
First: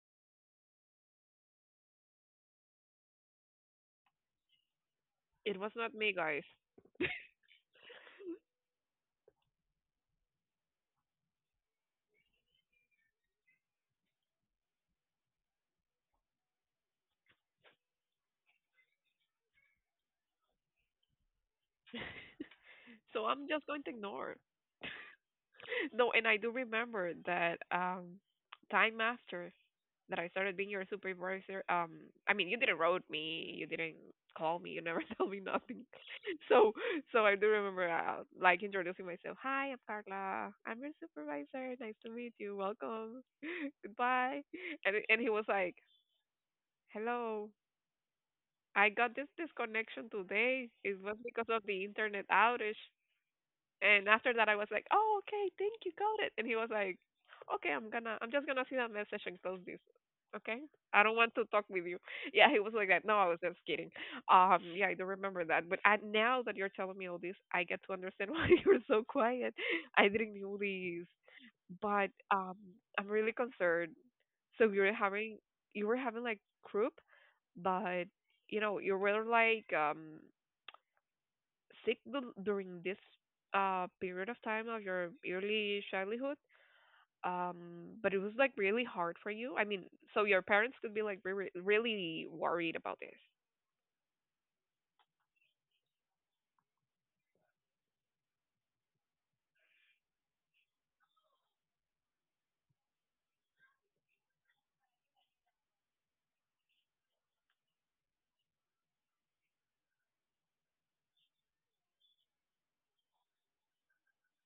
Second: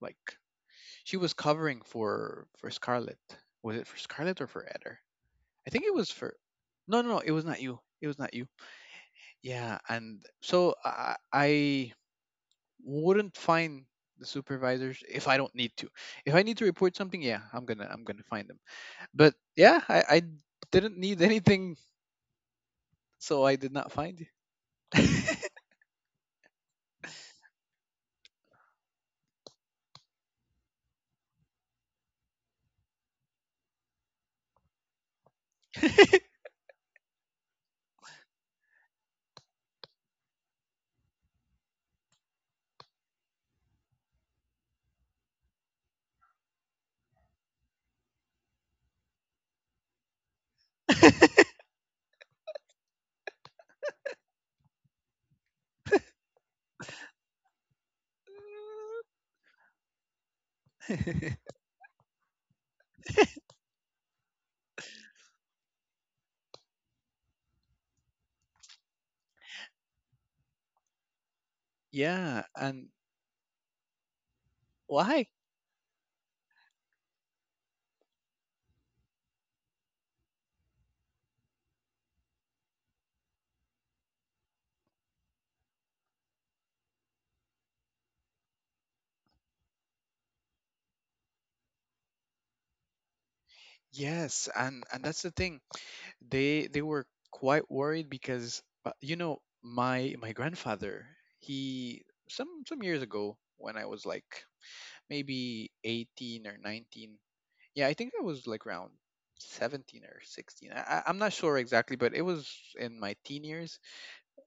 like, she was covering for Scarlett. Was it for Scarlett or for Eder? It I was think not it was me, for. guys. No, no, no. It was not you. It was not you. Yeah, and so I wouldn't find the supervisors if I don't need to. If I need to report something, yeah, I'm gonna, I'm gonna find them. But yeah, I didn't need anything, So so I'm I just did going to not find you. ignore. (laughs) No, and I do remember that Time Master, that I started being your supervisor. I mean, you didn't wrote me, you didn't call me, you never (laughs) told me nothing. (laughs) So, so I do remember, like introducing myself. Hi, I'm Carla. I'm your supervisor. Nice to meet you. Welcome. (laughs) Goodbye. And he was like, hello, I got this disconnection today. It was because of the internet outage. And after that, I was like, "Oh, okay, thank you, got it." And he was like, "Okay, I'm just gonna see that message (laughs) and close this." Okay, I don't want to talk with you. (laughs) Yeah, he was like that. No, I was just kidding. Yeah, I don't remember that. But I, now that you're telling me all this, I get to understand (laughs) why you were so quiet. I didn't know this, (laughs) but yeah, and I'm really concerned. So you were why? having, you were having like croup, but you know, you were like sick during this period of time of your early childhood, um but it was like really hard for you. I mean, so your parents could be like really worried about this. Yes, and that's the thing. They were quite worried because, you know, my grandfather, he, some years ago when I was like maybe 18 or 19. Yeah, I think I was like around 17 or 16. I'm not sure exactly, but it was in my teen years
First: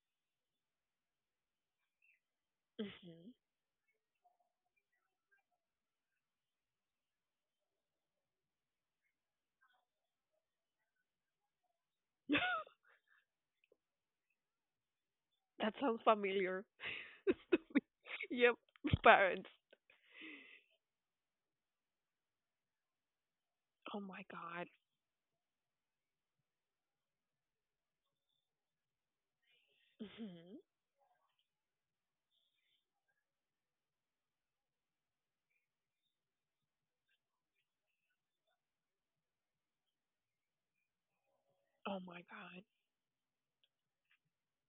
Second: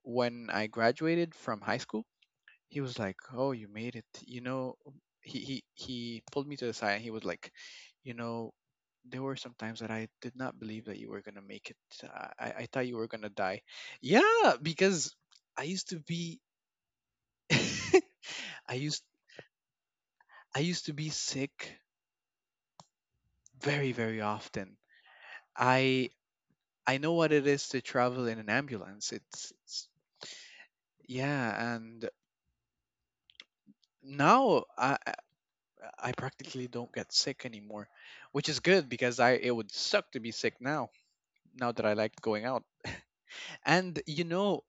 when I graduated from high school. He was like, "Oh, you made it." You know, he pulled me to the side and he was like, "You know, there were some times that I did not believe that you were gonna make it. I thought you were gonna die." Yeah, because (laughs) I That used to sounds be, familiar. (laughs) (laughs) Yep, I used parents. I used to be sick very, Oh very my god. often. I I know what it is to travel in an ambulance. It's, Hmm. yeah, and now I practically don't get sick anymore, which is good because I, it would suck to be sick now. Now that I Oh like my going god. out, and you know,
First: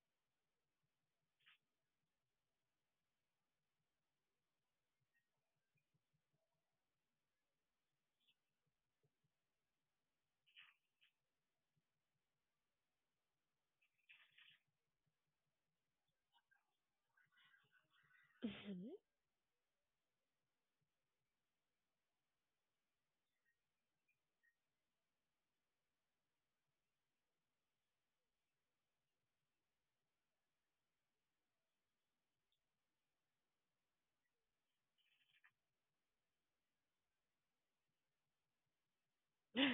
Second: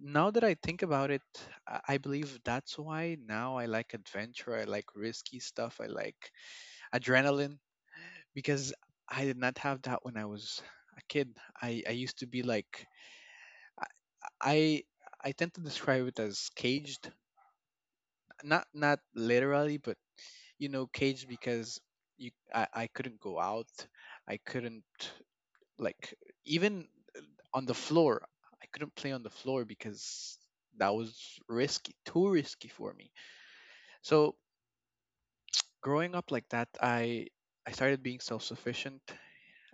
now that I think about it, I believe that's why now I like adventure. I like risky stuff. I like adrenaline, because I did not have that when I was a kid. I used to be like I I I tend to describe it as caged, not, Hmm. not literally, but you know, caged because you I couldn't go out, I couldn't like, even on the floor, I couldn't play on the floor because that was risky, too risky for me. So, growing up like that, I started being self-sufficient,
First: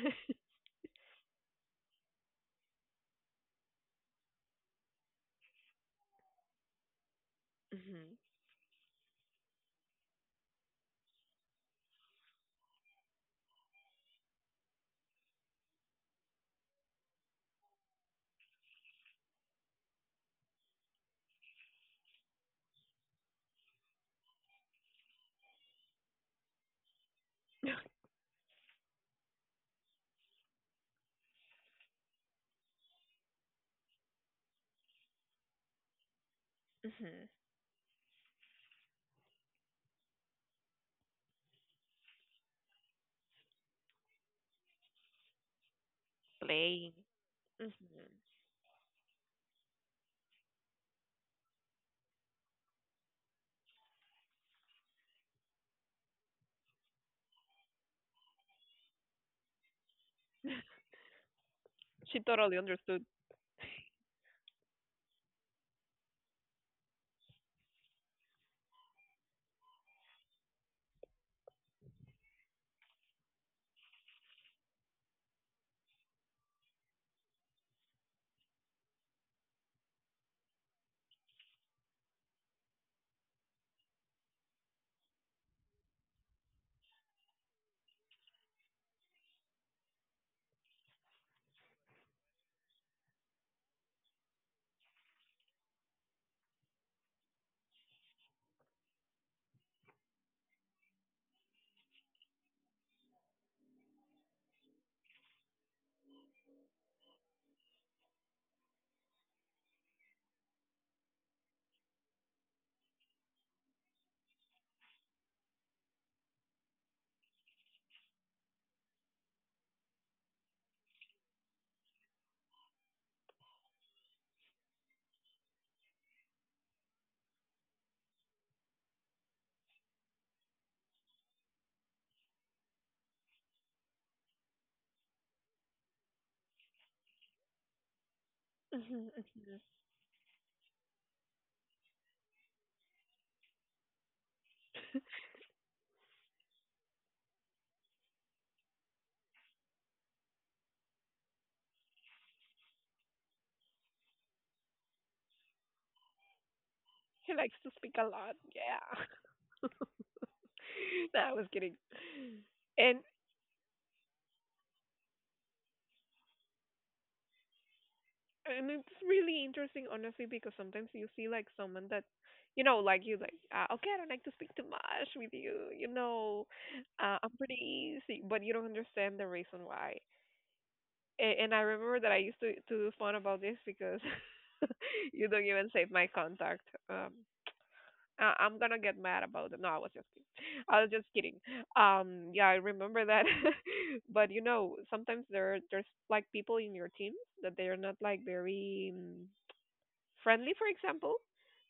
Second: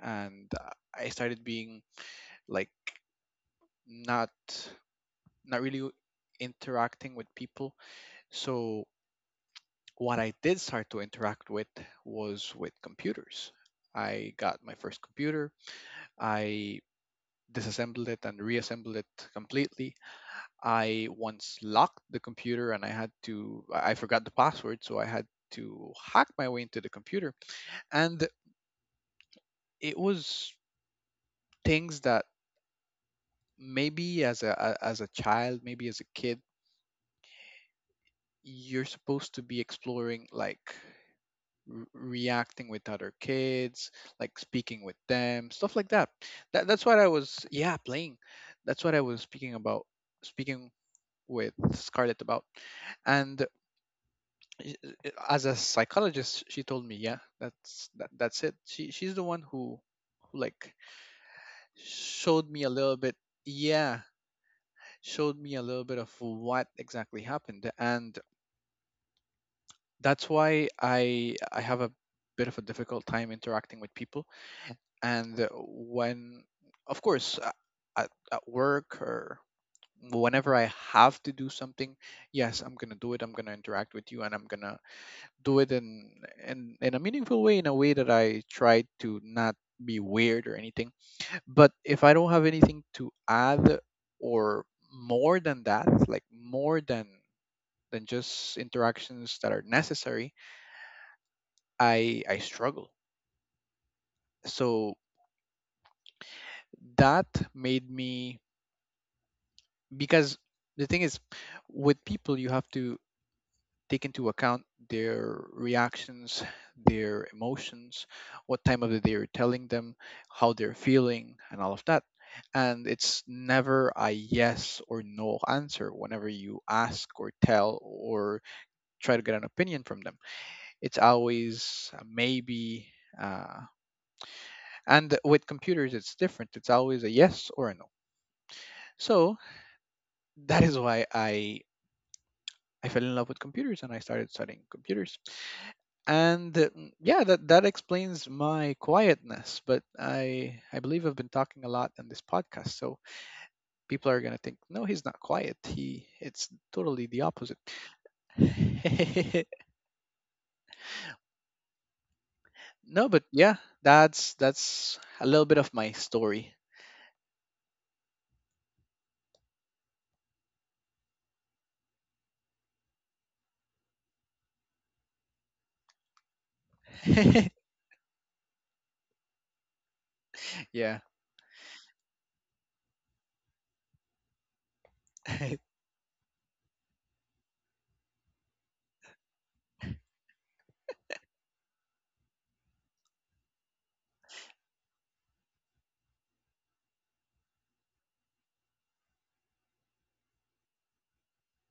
and I started being like, not, not really interacting with people. Hmm. So what I did start to interact with was with computers. I got my first computer, I disassembled it and reassembled it completely. I once locked the computer and I had to, I forgot the password, so I had to hack my way into the computer. And it was things that maybe as as a child, maybe as a kid, Hmm. you're supposed to be exploring, like reacting with other kids, like speaking with them, stuff like that. (laughs) That, that's Playing. what I was, Hmm. yeah, playing, that's what I was speaking about, speaking with Scarlett about. And as a psychologist, she told me, yeah, that's that, that's it. She's the one who like She showed totally me a little understood. bit, yeah, showed me a little bit of what exactly happened. And that's why I have a bit of a difficult time interacting with people. And when, of course, at work, or whenever I have to do something, yes, I'm gonna do it. I'm gonna interact with you, and I'm gonna do it in in a meaningful way, in a way that I try to not be weird or anything. But if I don't have anything to add, or more than that, like, more than just interactions that are necessary, I struggle. So that made me, because the thing is, with people you have to take into account their reactions, their emotions, what time of the day you're telling them, how they're feeling, and all of that. And it's never a yes or no answer whenever you ask or tell or try to get an opinion from them. It's always a maybe. Uh, and with computers, it's different. It's always a yes or a no. Hmm. So that is why I fell in love with computers, and I started studying computers. And yeah, that explains my quietness, but I believe I've been talking a lot in this podcast, so people are going to think, no, he's not quiet, he it's totally the He likes opposite. to speak a lot, yeah. (laughs) No, I was kidding. (laughs) and No, but yeah, that's a little bit of my story. and it's really interesting honestly, because sometimes you see like someone that you know, like you like, okay, I don't like to speak too much with you, you know. I'm (laughs) pretty easy, but you don't understand the reason why. yeah And I remember that I used to do fun about this because (laughs) you don't even (laughs) save my contact. um I- I'm gonna get mad about it. No, I was just kidding. Yeah, I remember that. (laughs) But you know, sometimes there's like people in your team that they're not like very, friendly, for example.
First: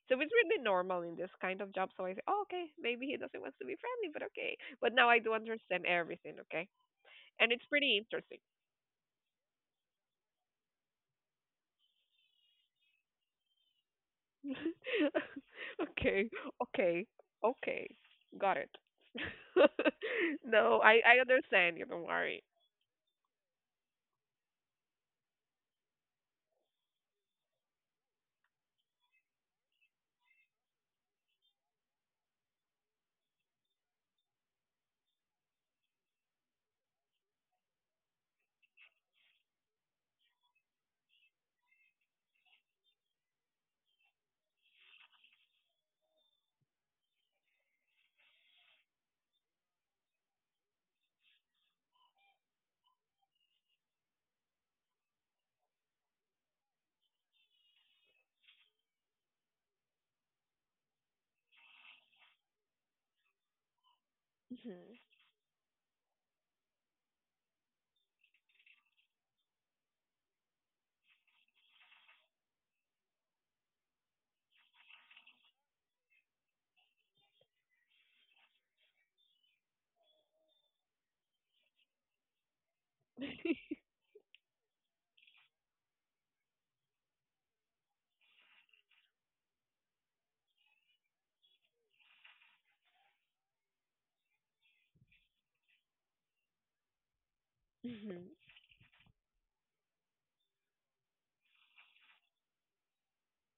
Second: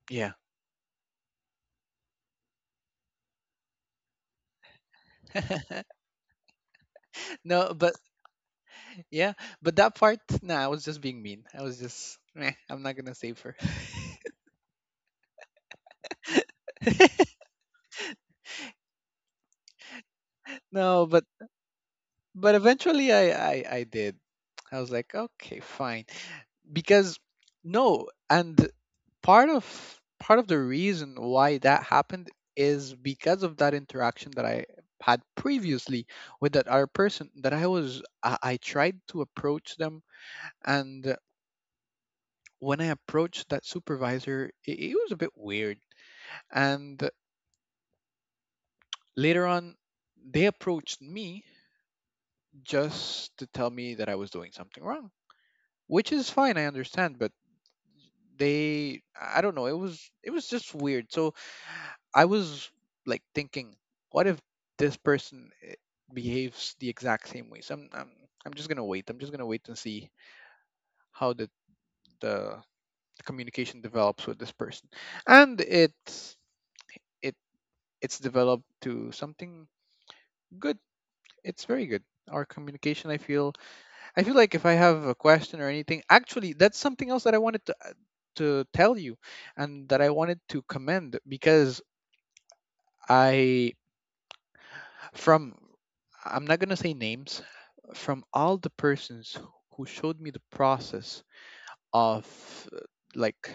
So it's yeah really normal in this kind of job. So I say, oh, okay, maybe he doesn't want to be friendly, but okay. But now I do understand (laughs) everything, okay? And it's no, but pretty interesting. yeah, but that part, nah, I was just being mean. I was just meh, I'm not going to save her. (laughs) Okay, okay, (laughs) okay. Got it. (laughs) No, No, I but, understand you. Don't worry. but eventually I, I did, I was like, okay, fine, because, no, and part of the reason why that happened is because of that interaction that I had previously with that other person that I tried to approach them, and when I approached that supervisor, it was a bit weird, and later on they approached me just to tell me that I was doing something wrong, which is fine, I understand, but they, I don't know, it was, it was just weird. So I was like thinking, what if Mm-hmm. this person, behaves the exact same way? So I'm just going to wait, I'm just going to wait and see how the the communication develops with this person. And it's, it it's developed to something good. It's very good, our communication, I feel. I feel like if I have a question or anything, actually, that's something else that I wanted to tell you, and that I wanted to commend, because I, from, I'm not gonna say names, Mm-hmm. from all the persons who showed me the process of, uh, like,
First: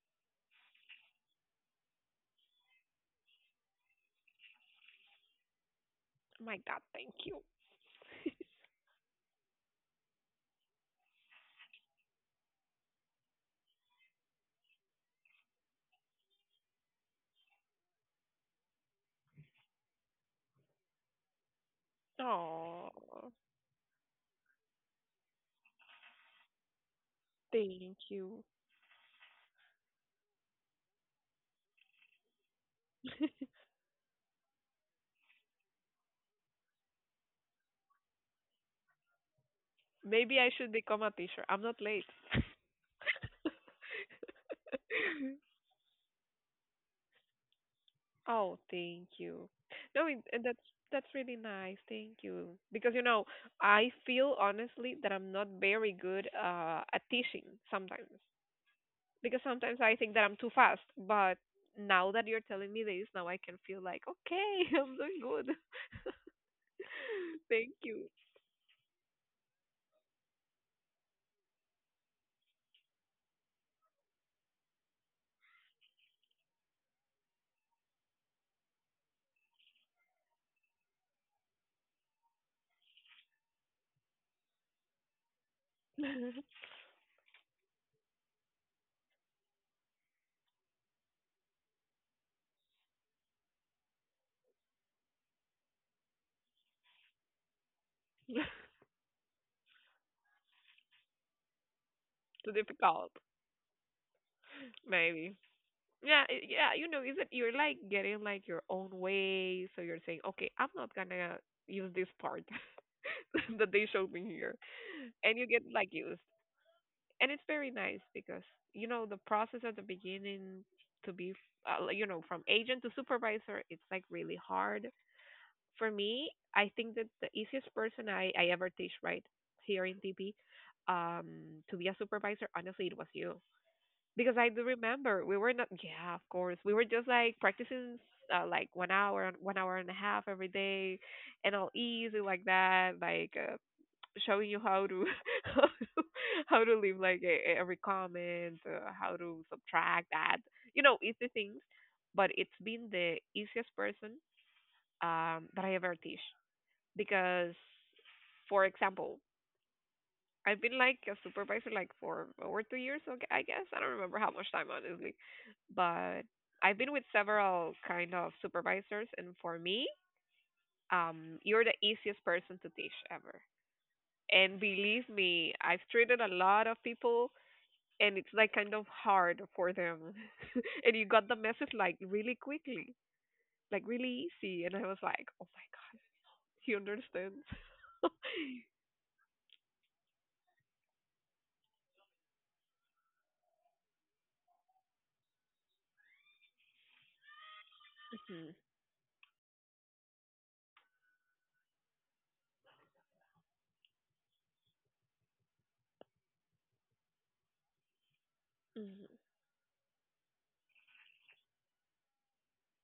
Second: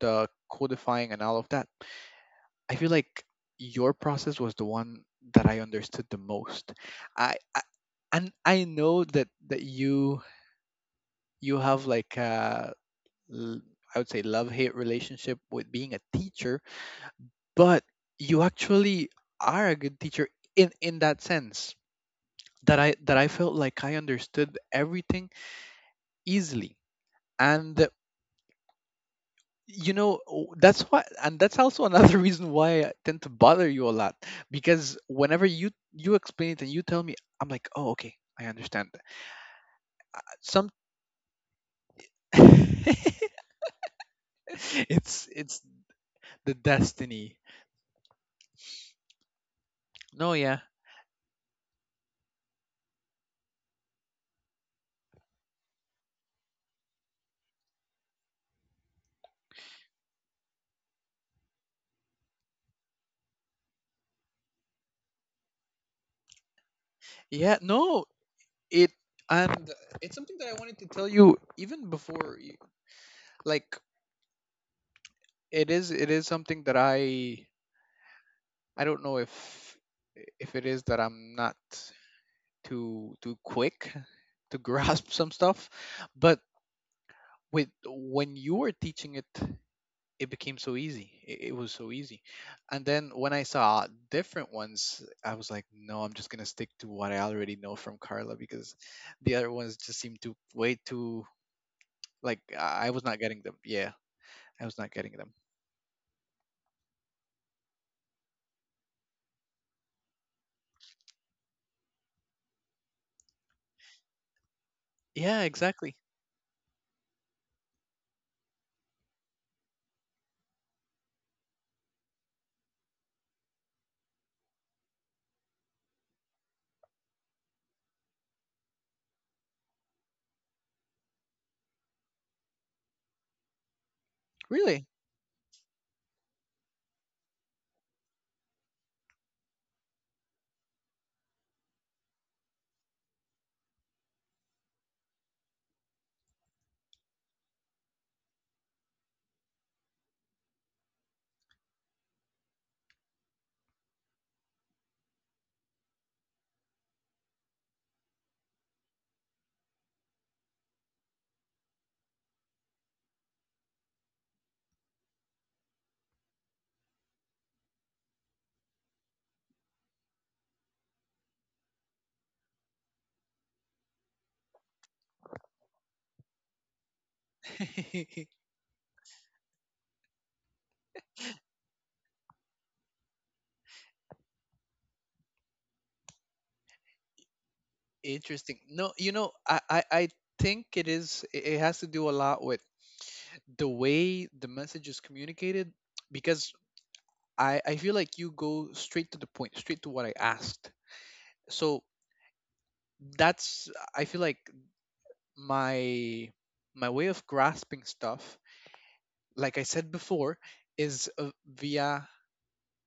the codifying and all of that. I feel like your process was the one that I understood the My most. God, thank I, you. I and I know that you have like l- I would say love hate relationship with being a teacher, but you actually are a good teacher in that sense that I Oh, felt like I understood everything easily. And thank you. That's why, and that's also another (laughs) reason why I tend to bother you a lot because whenever you explain it and you tell me I'm like, oh, okay, I understand Maybe I some. should become a teacher. I'm not late. (laughs) it's it's the destiny. Oh, thank you. No, No, and yeah. that's really nice. Thank you. Because you know, I feel honestly that I'm not very good at teaching sometimes. Because sometimes I think that I'm too fast, but now that you're telling me this, now I can feel like, okay, (laughs) I'm doing good. (laughs) yeah Thank no you. it and it's something that I wanted to tell you even before you, like, it is something that I don't know if it is that I'm not too quick to (laughs) grasp some stuff. But (laughs) with when you were teaching it, it became so easy. It was so easy. And then when I saw different ones, I was like, no, I'm just going to stick to what I already know from Carla, because the other ones just seemed too way too, like, Too I was difficult, not getting them. Yeah, I was not getting them. maybe. Yeah, yeah, you know, is it you're like getting like your own way, so you're saying, okay, I'm not gonna use this part (laughs) that they showed me here, and Yeah, you get like exactly. used, and it's very nice because you know the process at the beginning to be like, you know, from agent to supervisor, it's like really hard for me. I think that the easiest person I ever teach right here in TP um to be a supervisor, honestly, it was you, because I do Really? remember we were not, yeah, of course we were just like practicing, like one hour, one hour and a half every day, and all easy like that, like, showing you how to (laughs) how to, how to leave like a, every comment, how to subtract, add, you know, easy things. But it's been the easiest person, that I ever teach, because, for example, I've been like a supervisor like for over 2 years, okay, I guess I don't remember how much time honestly, but I've been with several kind of supervisors, and for me, you're the easiest person to teach ever. And believe me, I've treated a lot of people and (laughs) it's like kind of hard for them. (laughs) And you got the message like really quickly, like really easy. And I was like, oh my God, he understands. Interesting. (laughs) No, you know, I think it is, it has to do a lot with the way the message is communicated, because I feel like you Hmm. go straight to the point, straight to what I asked. So that's, I feel like my, my way of grasping stuff, Hmm. like I said before, is via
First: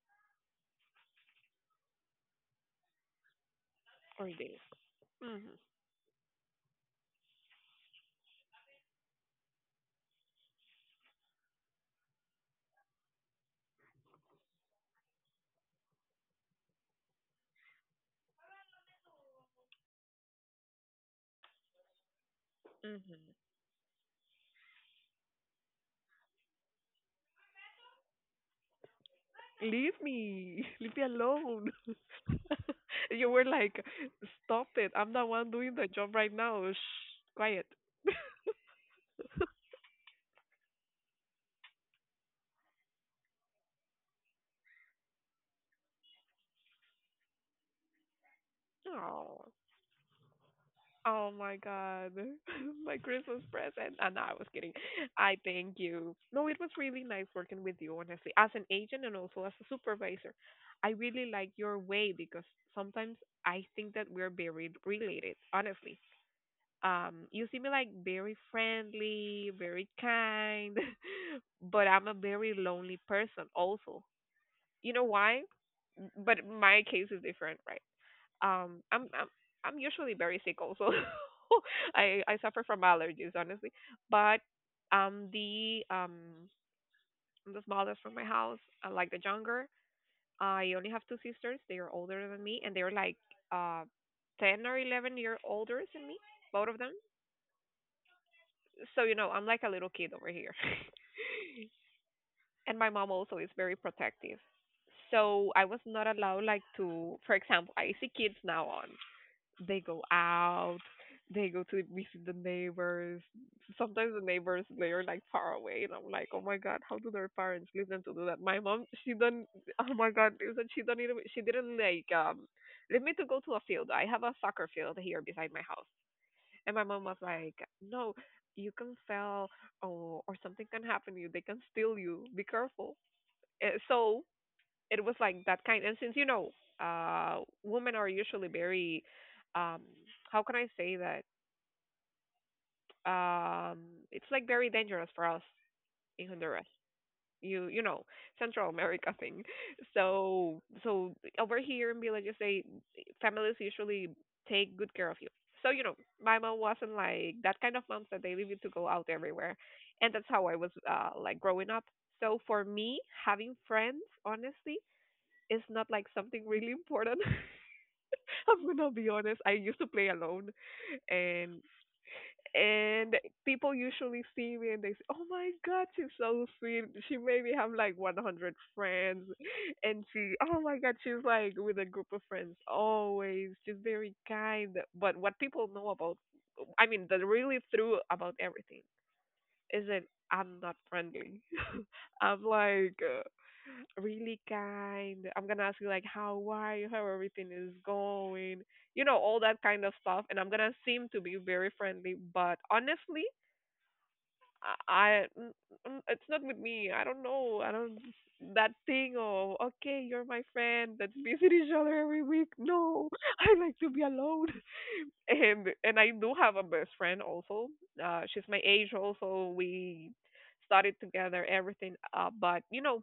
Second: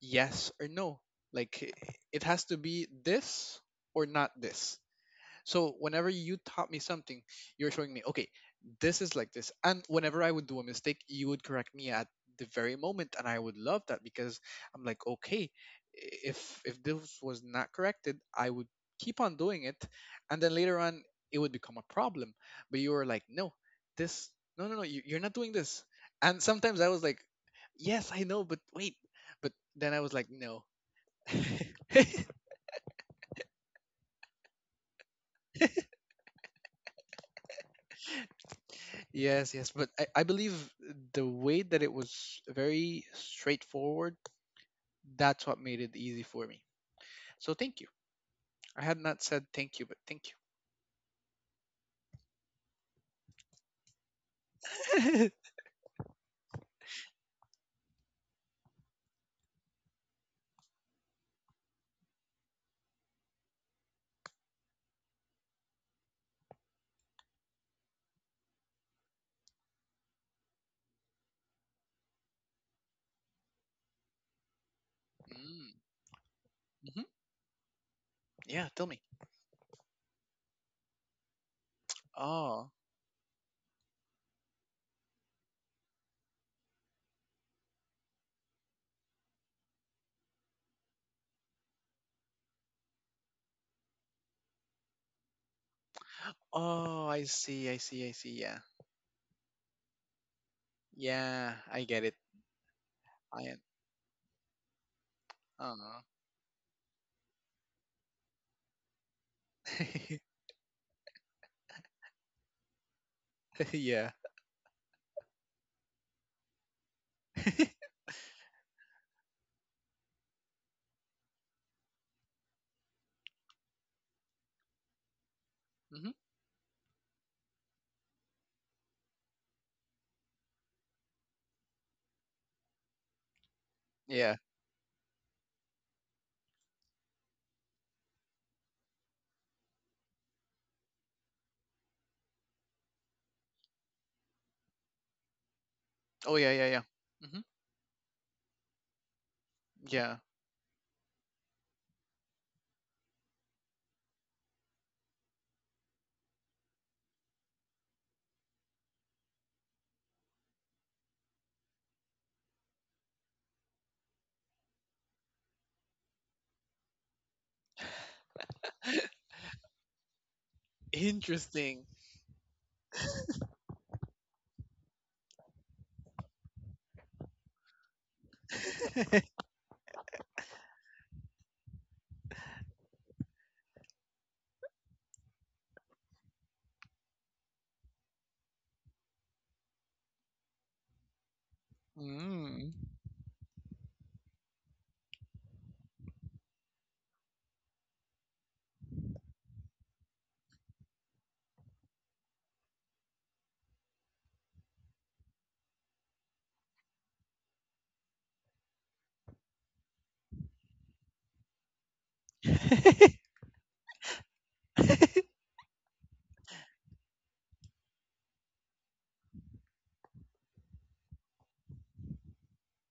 yes or no. Like, it has to be this or Or not this. this. Hmm. So whenever you taught me something, you're showing me, okay, this is like this. And whenever I would do a mistake, you would correct me at the very moment, and I would love that because I'm like, okay, if this was not corrected, I would keep on doing it, and then later on it would become a problem. But you were like, Hmm. no, this, no, no, no, you're not doing this. And sometimes I was like, yes, I know, but wait, but Leave then I was like, me. no. (laughs) Leave me alone. (laughs) (laughs) And you were like, stop it. I'm the one doing the job right now. Shh, quiet. Yes, yes, but I believe the way that it was very straightforward, that's what made it easy for me. So thank you. I had not Oh. said thank you, but thank Oh my god. (laughs) My Christmas present. No, I was kidding. you. I (laughs) thank you. No, it was really nice working with you, honestly, as an agent and also as a supervisor. I really like your way because sometimes I think that we're very related, honestly. You see me like very friendly, very kind, (laughs) but I'm a very lonely person also. You know why? Mm, But my case hmm. is different, right? Yeah, um tell me. i'm i'm I'm usually very sick also. (laughs) I suffer Oh, from allergies, honestly, but the I'm the smallest from my house. I like the younger. I only have two sisters, they are older than me, and they're like uh 10 or 11-year older than me, both of them. oh, I see, I see, I see. Yeah, So you know, I'm like a little kid over here. yeah, I get it. (laughs) And my mom also is I am. very protective, so I was not Oh, allowed like to, for example, I see kids now on, they go out. They go to visit the neighbors. (laughs) Sometimes yeah. the neighbors they are like far away, and I'm like, oh my god, how do their (laughs) parents leave them to do that? My mom, she done. Oh my god, listen, she done. She didn't like leave me to go to a field. I have a soccer field here beside my house, Hmm. and my mom was like, no, you can fail, or something can happen to you. They can steal you. Be careful. So Yeah. it was like that kind, and since you know, uh women are usually very, um how can I say that, um it's like very dangerous for us in Oh, yeah, Honduras, yeah, yeah. Hmm. you know, Central America (laughs) thing. Yeah. So over here in villages, they, families usually take good care of you. So you know, my mom wasn't like that kind of moms that they leave you to go out everywhere, and that's how I was, like, growing up. So for me, having friends, honestly, is not like something really important. (laughs) I'm gonna be honest. (laughs) I used to play alone, and Interesting. and people usually see me and they say, "Oh my God, she's so sweet. She maybe have like 100 friends, (laughs) and she, oh my God, she's like with a group of friends always. She's very kind." But what people know about, I mean, the really true about everything is that I'm not friendly. (laughs) I'm Mm. like, really kind. I'm gonna ask you like how are you, how everything is going, you know, all that kind of stuff. And I'm gonna seem to be very friendly, but honestly, I, I- mm, it's not with me. I don't know. I don't that thing. Oh, okay, you're my friend. Let's visit each other every week. No, (laughs) (laughs) I like to be alone. (laughs) And I do have a best friend also. She's my age also. We studied together everything. But you know,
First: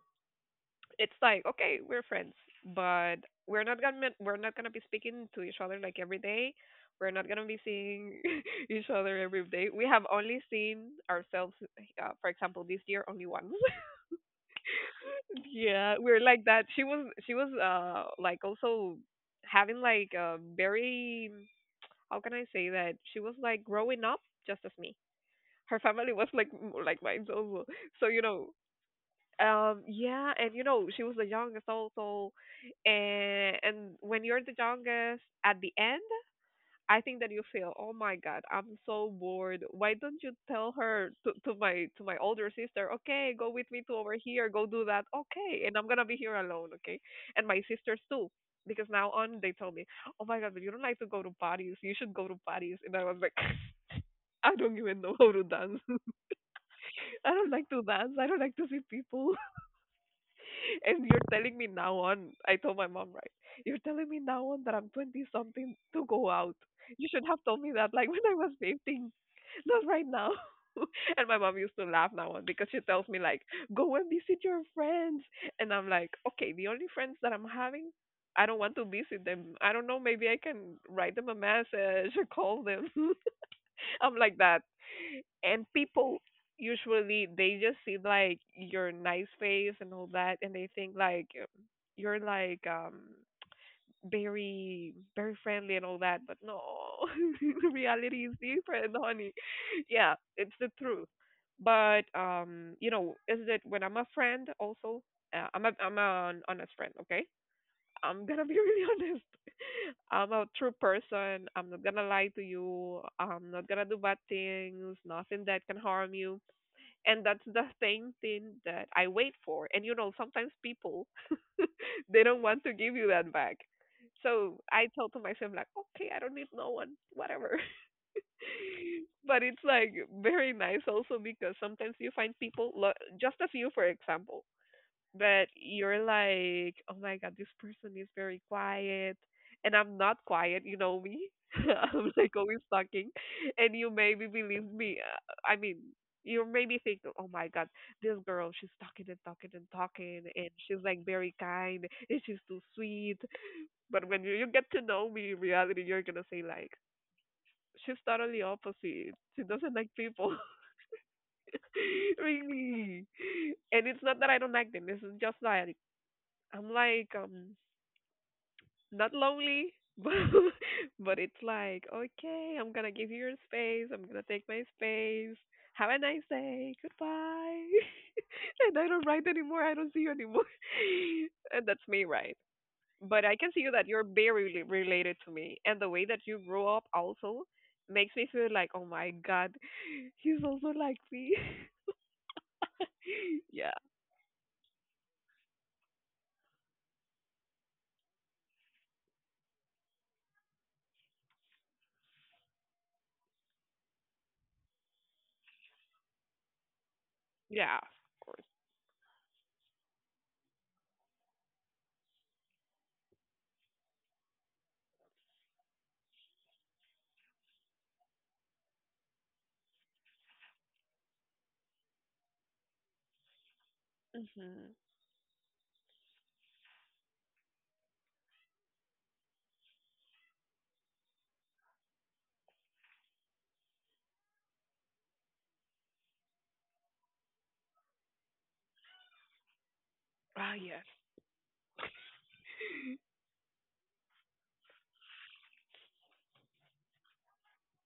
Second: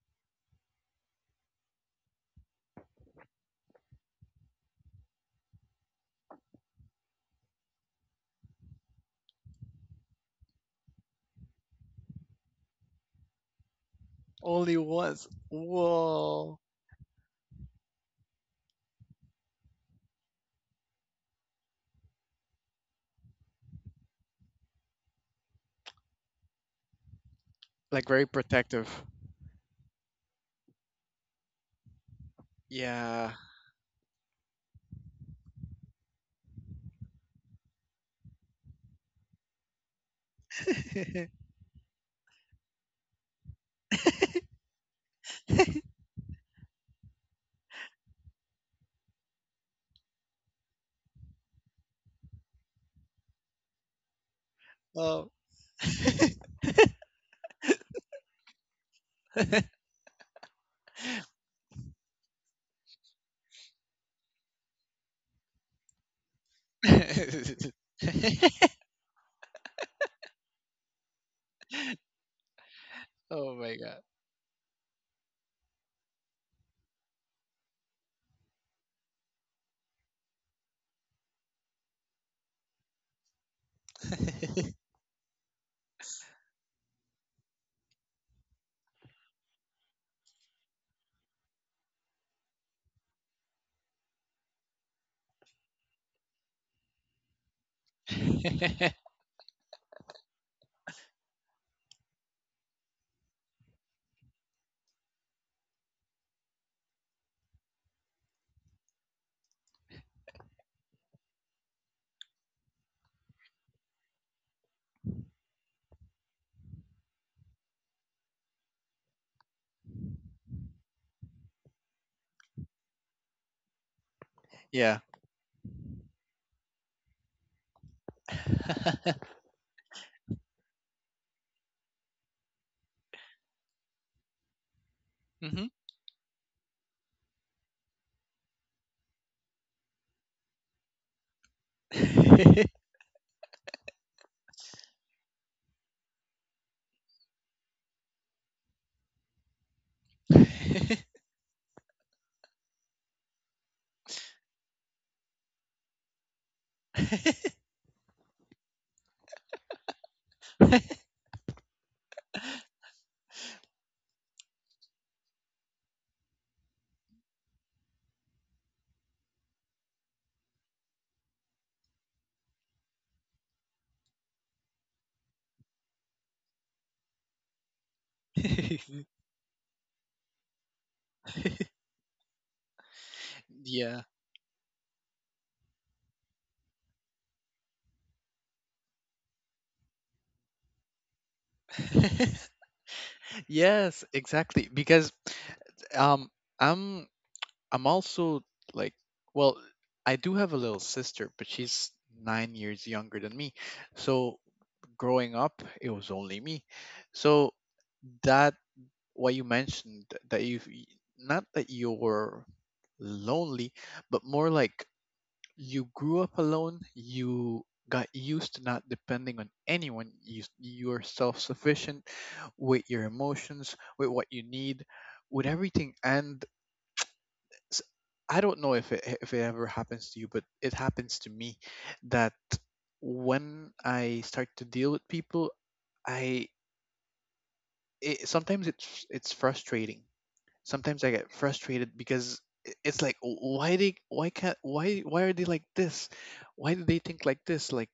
it's like okay we're friends, but we're not gonna be speaking to each other like every day, we're not gonna be seeing (laughs) each other every day. We have only seen ourselves, for example, this year only once. Only once. (laughs) Yeah, we're like Whoa. that. She was like also having like a very, how can I say that, she was like growing up just as me. Her family was like like mine also. So, Like so, you very know, protective. Yeah, and you know, she was the youngest also. Yeah. And when you're the youngest at the end, I think that you feel, "Oh my God, I'm so bored. Why don't you tell her to (laughs) to my to my older sister, okay, go with me to over here, go do that. Okay, and I'm gonna be here alone, okay? And my sisters too." Because now on they told me, "Oh my God, but you don't like to go to parties. You should go to parties." And I was like, (laughs) "I don't even know Oh. how to dance. (laughs) I don't like to dance. I don't like to see people." And you're telling me now on, I told my mom, right? You're telling me now on that I'm 20 something to go out. You should have (laughs) told me that like when I was 15, not right now. (laughs) And my mom used to laugh now on because she tells me like, Oh my god. go and visit your friends. And I'm like, okay, the only friends that I'm having, I don't want to visit them. I don't know, maybe I can write them a message or call them. (laughs) I'm like that and people usually they just see like your nice face and all that and they think like you're like very very friendly and all that but no. (laughs) Reality is different, honey. Yeah, it's the truth. But you know is it when I'm a friend also, I'm an honest friend, okay. I'm gonna be (laughs) really honest. I'm a true person. I'm not gonna lie to you. I'm not gonna do bad things. Nothing that can harm you, and that's the same thing that I wait for. And you know, sometimes people (laughs) they don't want to give you that back. So (laughs) I Yeah. told to myself like, okay, I don't need no one, whatever. (laughs) (laughs) But it's like very nice also because sometimes you find people just as you, for example, but Hmm. you're like, oh my god, this person is very quiet, and I'm not quiet. You know me. (laughs) I'm like always talking, and you maybe believe me. I mean, you maybe think, oh my god, this girl, she's talking and talking and talking, (laughs) and she's like very kind, and she's too sweet. But when you get to know me in reality, you're gonna say like, she's totally opposite. She doesn't like people. (laughs) Really. And it's not that I don't like them. It's just that I'm like not lonely, (laughs) but it's like okay, I'm gonna give you your space. I'm gonna take my space. Have a nice day. Goodbye. (laughs) And I don't write anymore. I don't see you anymore. (laughs) And that's me, right? But I can see you that Yeah. you're very related to me, and the way that you grew up also makes me feel like, oh my god, (laughs) he's also like me. (laughs) (laughs) Yeah, Yes, exactly. Because um I'm also, like, well, I do have a little sister, but she's 9 years younger than me. So growing up it was only me. So yeah. that, what you mentioned, that you, not that you're lonely, but more like you grew up alone, you got used to not depending on anyone, you, you're self-sufficient with your emotions, with what you Mhm. need, with everything. And s- I don't know if it ever happens to you, but it happens to me that when I start to deal with people, I, it, sometimes it's frustrating. Ah, yes. Sometimes I get frustrated because it's like, "Oh, why can't, why are they like this? Why do they think like this?" Like,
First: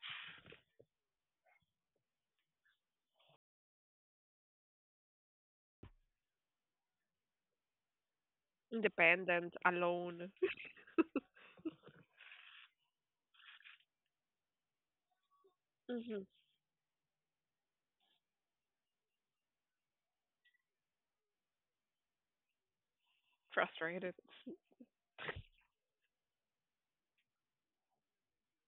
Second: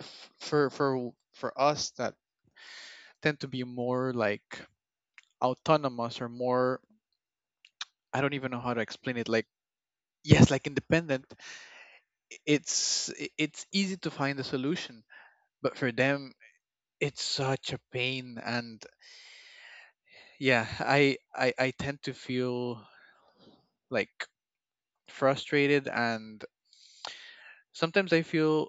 for for us that tend to be more like autonomous or more, I don't even know how to explain it, like, Independent, alone. yes, like independent, it's, it's easy to find a solution, but for (laughs) Mhm. them it's such a pain. And yeah, I tend to feel Frustrated. like frustrated. And sometimes I feel,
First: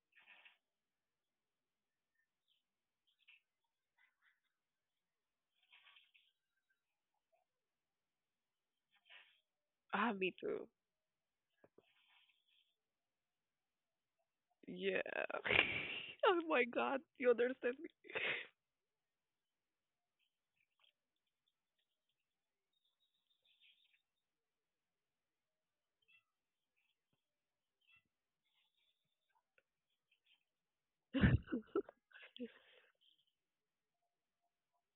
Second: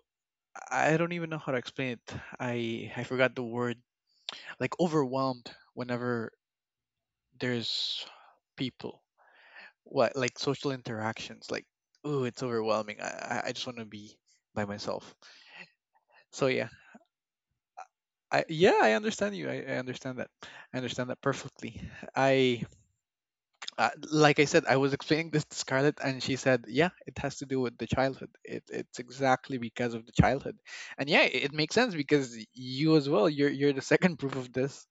I don't even know how to explain it. I forgot the word. Like overwhelmed whenever there's people. Ah, What, me like too. social interactions? Like, oh, it's overwhelming. I just want to be by Yeah. myself. (laughs) Oh So my yeah, god, you understand me. I, yeah, I understand you. I understand that. I understand that perfectly. I, like I said, I was explaining this to Scarlett, and she said, "Yeah, it has to do with the childhood. It, it's exactly because of the childhood, and yeah, it makes sense because you as well. You're the second (laughs) proof of this,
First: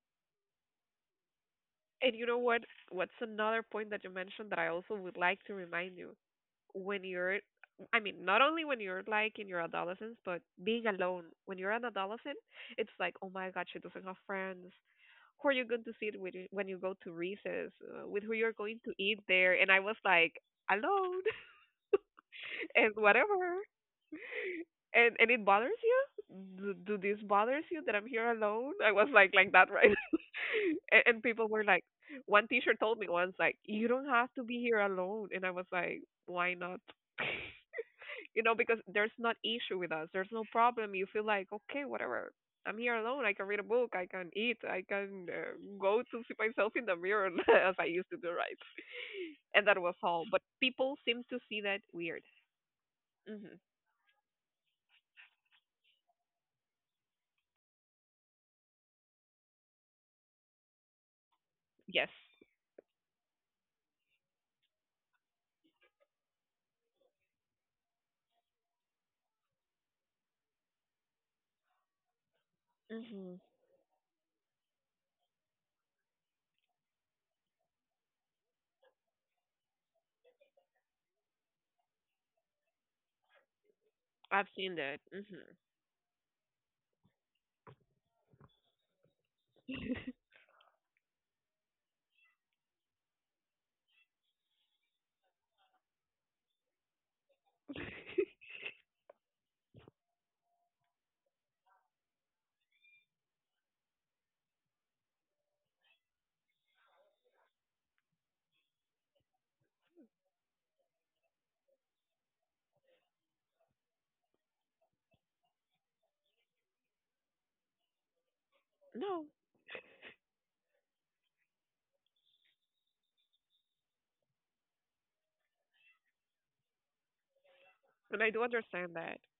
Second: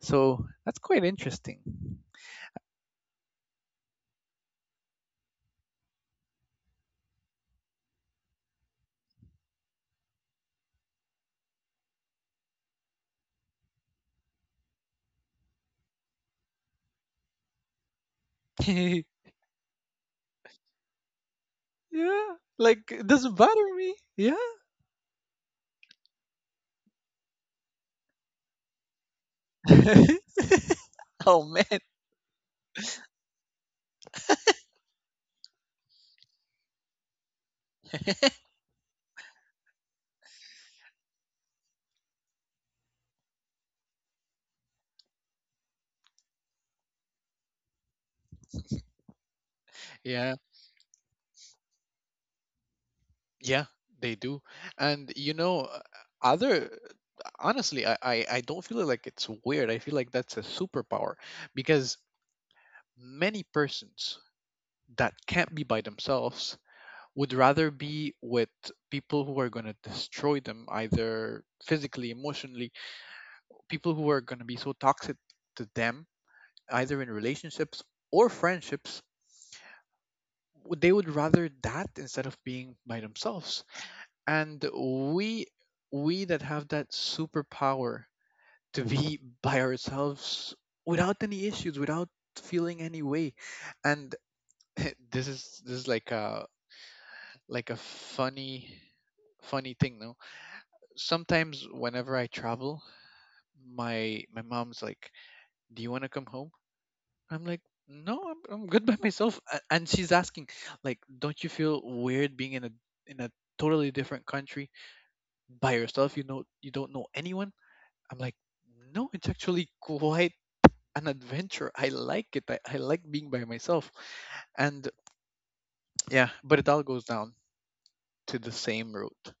so that's quite interesting." And you know what? What's another point that you mentioned that I also would like to remind you? When you're, I mean, not only when you're like in your adolescence, but being alone. When you're an adolescent, it's like, oh my god, she doesn't have friends. Who are you going to see it with when you go to recess? With who you're (laughs) going to Yeah, eat there? And I was like, alone. (laughs) like, And it doesn't whatever. bother me. Yeah. And it bothers you, do, do this bothers you that I'm here alone, I was like that, right? (laughs) (laughs) And Oh people were man. like, one teacher told me once like you don't have to be here alone, and I was like, why not? (laughs) (laughs) You know because there's not issue with us, there's no problem, you feel like okay whatever, I'm here alone, I can read a book, I can eat, I can go to see myself in the mirror (laughs) as I used to do, right? And that was all, Yeah, but people seem to see that weird. yeah, Mhm. they do. And you know, other, honestly, I I don't feel like it's weird. I feel like that's a superpower because Yes. many persons that can't be by themselves would rather be with people who are going to destroy them, either physically, emotionally, Mhm. people who are going to be so toxic to them, either in relationships or friendships, they would rather that instead of being by themselves. I've And seen that. Mhm. we we that have that superpower to be by ourselves without any issues, without feeling any way, and (laughs) this is, this is like a, like a funny funny thing. No, sometimes whenever I travel, my mom's like, do you want to come home? I'm like, no, I'm good by myself. And she's asking like, don't you feel weird being in a, in a totally different country by yourself? You know, you don't know anyone. I'm like, no, No, it's actually quite an adventure. I like it. I like being by myself. And yeah, but it all goes down and I to do the same understand that. route.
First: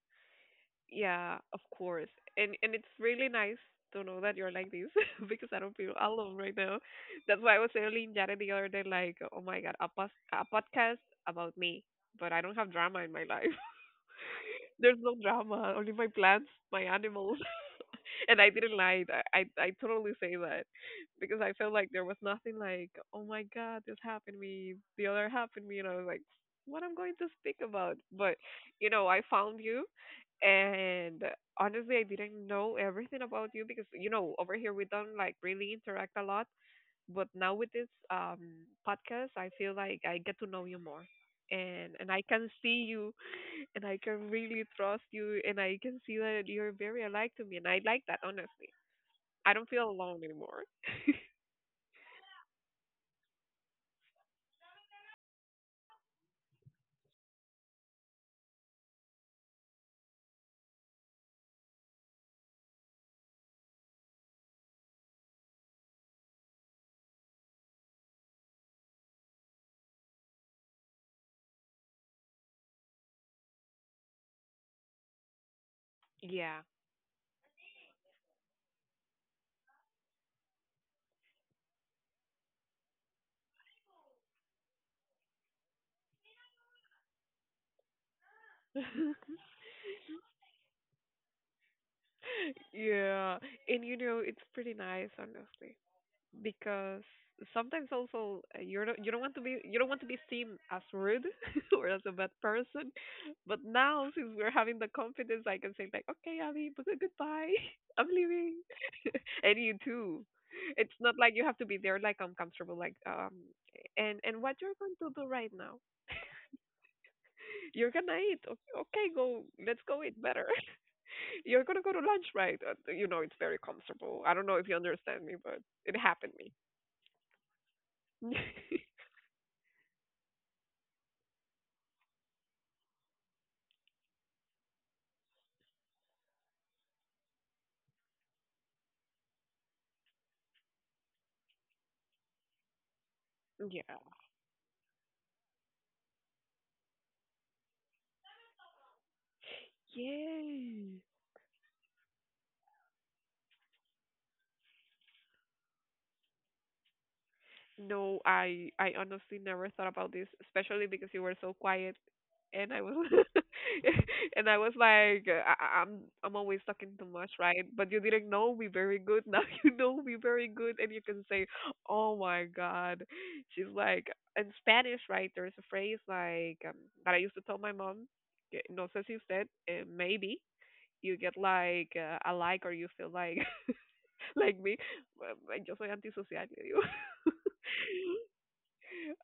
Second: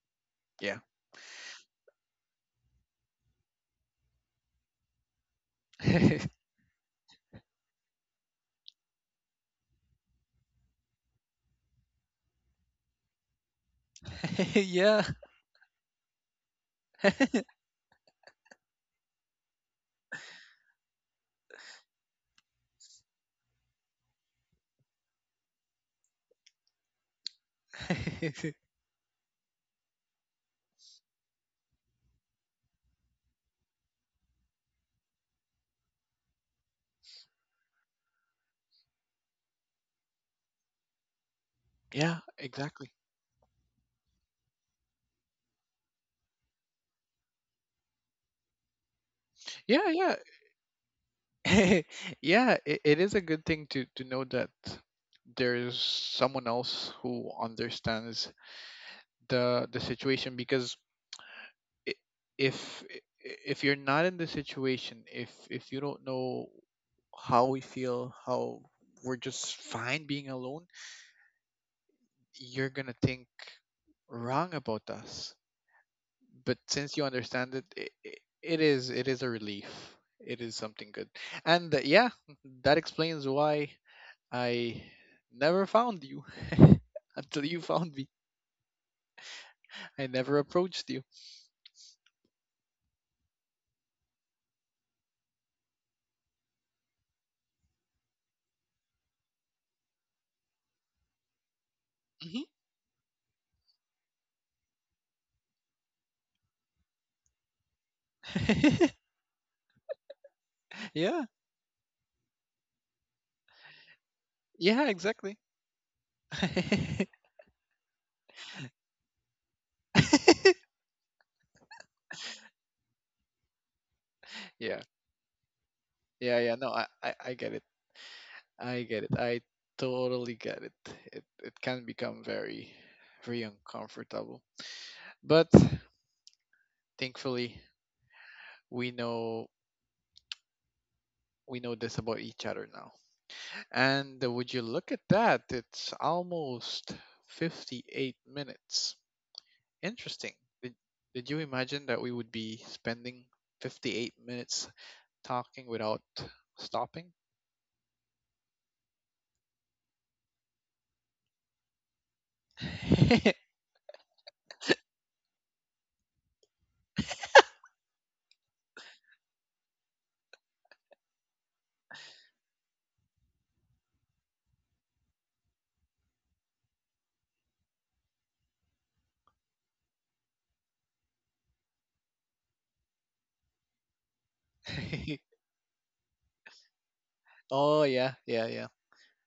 Yeah. Yeah, of course. And it's really nice to know that you're like this (laughs) because I don't feel alone (laughs) right now. That's why I was telling Jared the other day, like, oh my god, a, a podcast about me, but I don't have drama in my life. There's Yeah. no drama, only my plants, my animals. (laughs) And I didn't lie. I totally say that because I felt like there was nothing like, oh my god, this happened to me, the other happened to me, and I was like, what I'm going to speak about. But (laughs) you know, I found you, and honestly, I didn't know everything about you because you know over here we don't like really interact a lot. But now with this podcast, I feel like I get to know you more, and Yeah, I can see exactly. you and I can really trust you, and I can see that you're very alike to me, and I like that honestly. I don't Yeah, feel yeah. alone anymore. (laughs) Yeah, it is a good thing to know that there's someone else who understands the situation, because i- if if you're not in the situation, if you don't know how we feel, how we're just fine being alone, you're going to think wrong about us. But (laughs) Yeah. since you understand it, it is, it is a relief. It is something good, and yeah, that explains why I never found you (laughs) until you found me. (laughs) I never approached you. Yeah. And you know, it's pretty nice, honestly. Because sometimes also you don't want to be, you don't want to be seen as rude (laughs) or as a bad Hmm. person. But now since we're having the confidence, I can say like, okay, Ali, but goodbye, (laughs) I'm leaving, (laughs) (laughs) and you too. It's not Yeah, like you have to be there like uncomfortable like and what you're yeah, going to do exactly. right now? (laughs) You're gonna eat, okay? Go, let's go eat better. (laughs) You're gonna go to lunch, right? You know, it's very comfortable. I don't know if you Yeah, understand me, but it happened yeah, yeah. No, I get it. me. I (laughs) get it. I totally get it. It can become very very uncomfortable. But thankfully we know, we know this about each other now. Yeah. And would you look at that? It's almost 58 minutes. Interesting. Did, Yay. did you imagine that we would be spending 58 minutes talking without stopping? No, I honestly never thought about this, especially because you were so quiet and I was (laughs) and I was like I'm always talking too much, right? But you didn't know me very good. Now (laughs) you know me very good and you can say, "Oh my god." (laughs) She's like in Spanish, right? There's a phrase like that I used to tell my mom, "Que- no sé si usted, eh, maybe you get like a like or you feel like (laughs) (laughs) like me. (laughs) Bueno, yo soy antisocial, le digo. Oh yeah, (laughs) yeah, yeah,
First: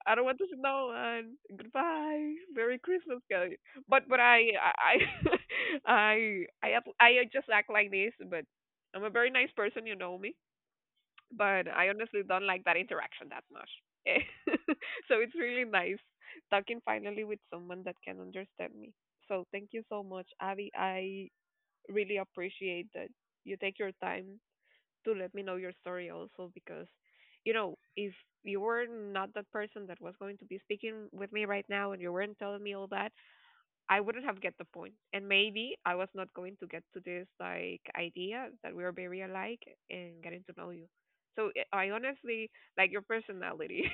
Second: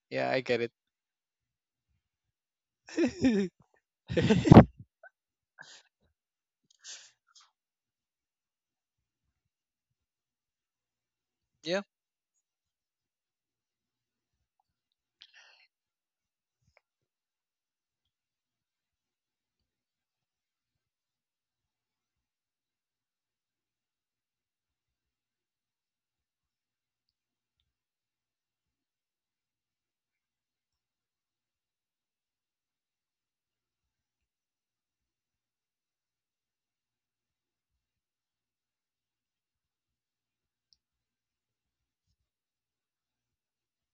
I don't yeah. want I to see get it. no one. Goodbye. Merry Christmas, guys. But (laughs) I (laughs) I I I just act like this. But I'm a very nice person, you know me. But Yeah. I honestly don't like that interaction that much. Eh. (laughs) So it's really nice talking finally with someone that can understand me. So thank you so much, Abby. I really appreciate that you take your time to let me know your story also because you know if you were not that person that was going to be speaking with me right now and you weren't telling me all that, I wouldn't have get the point, and maybe I was not going to get to this like idea that we are very alike, and getting to know you. So I honestly like your personality. (laughs)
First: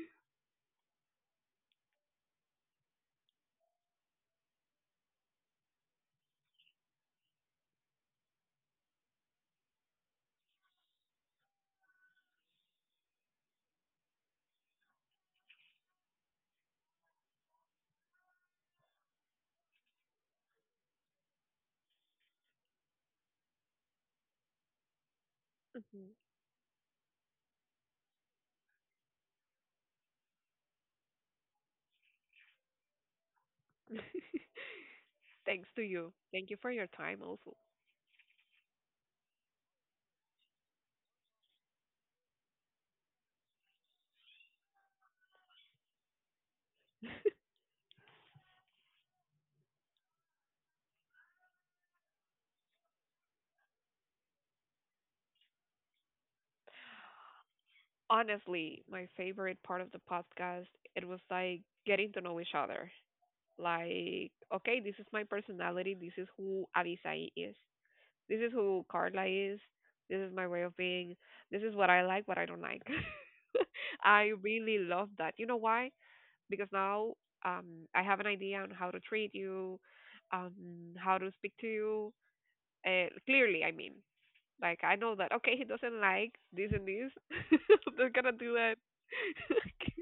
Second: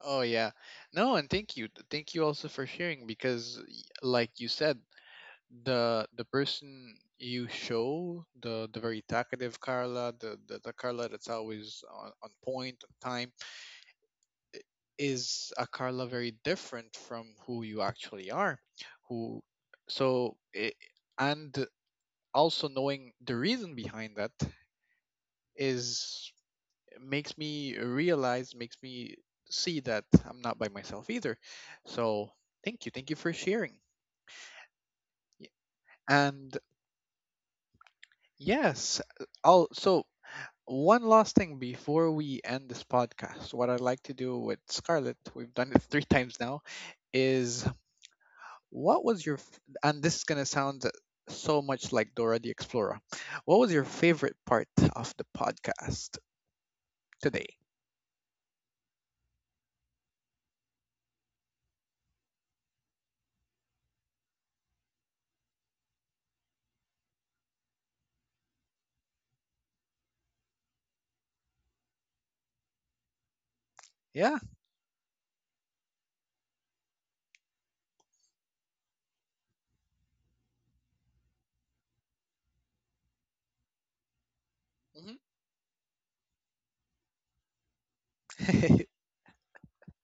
Oh yeah. No, and thank you also for sharing because, like you said, the person you show, the very talkative Carla, the Carla that's always on point, on time, is a Carla very different from who you actually are. Who, so and also knowing the reason behind that Mhm. is, makes me realize, makes me see that I'm not by myself either. So thank you for sharing. (laughs) Y- Thanks to you. Thank And you for your time also. yes, I'll so one last thing before we end this podcast, what I'd like to do with Scarlett, we've done it (laughs) three times now, is what was your and this is gonna sound so much like Dora the Explorer. What was your favorite part of the podcast today? Honestly, my favorite part of the podcast, it was like getting to know each other. Like, okay, this is my personality. This is who Avisai is. This is who Carla is. This is my way of being. This is what I like, what I don't like. (laughs) I Yeah. really love that. You know why? Because now I have an idea on how to treat you, um, how to speak to you. Clearly, I mean, like I know that okay, he doesn't like this and this. (laughs) I'm not gonna do Hmm. it. (laughs) (laughs) Okay.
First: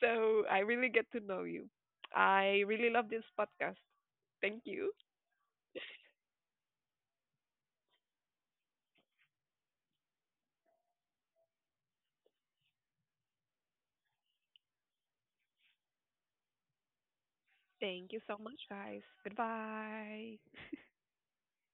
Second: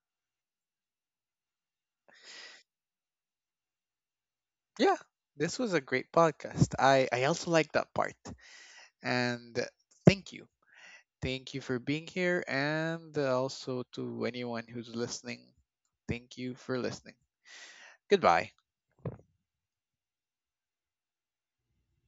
So I really get to know you. I really love this podcast. Thank you. Yeah, this was a great podcast. I also like that part. And thank you. Thank you for being here. And also to anyone who's listening, thank you for listening. Thank you so Goodbye. much, guys. Goodbye.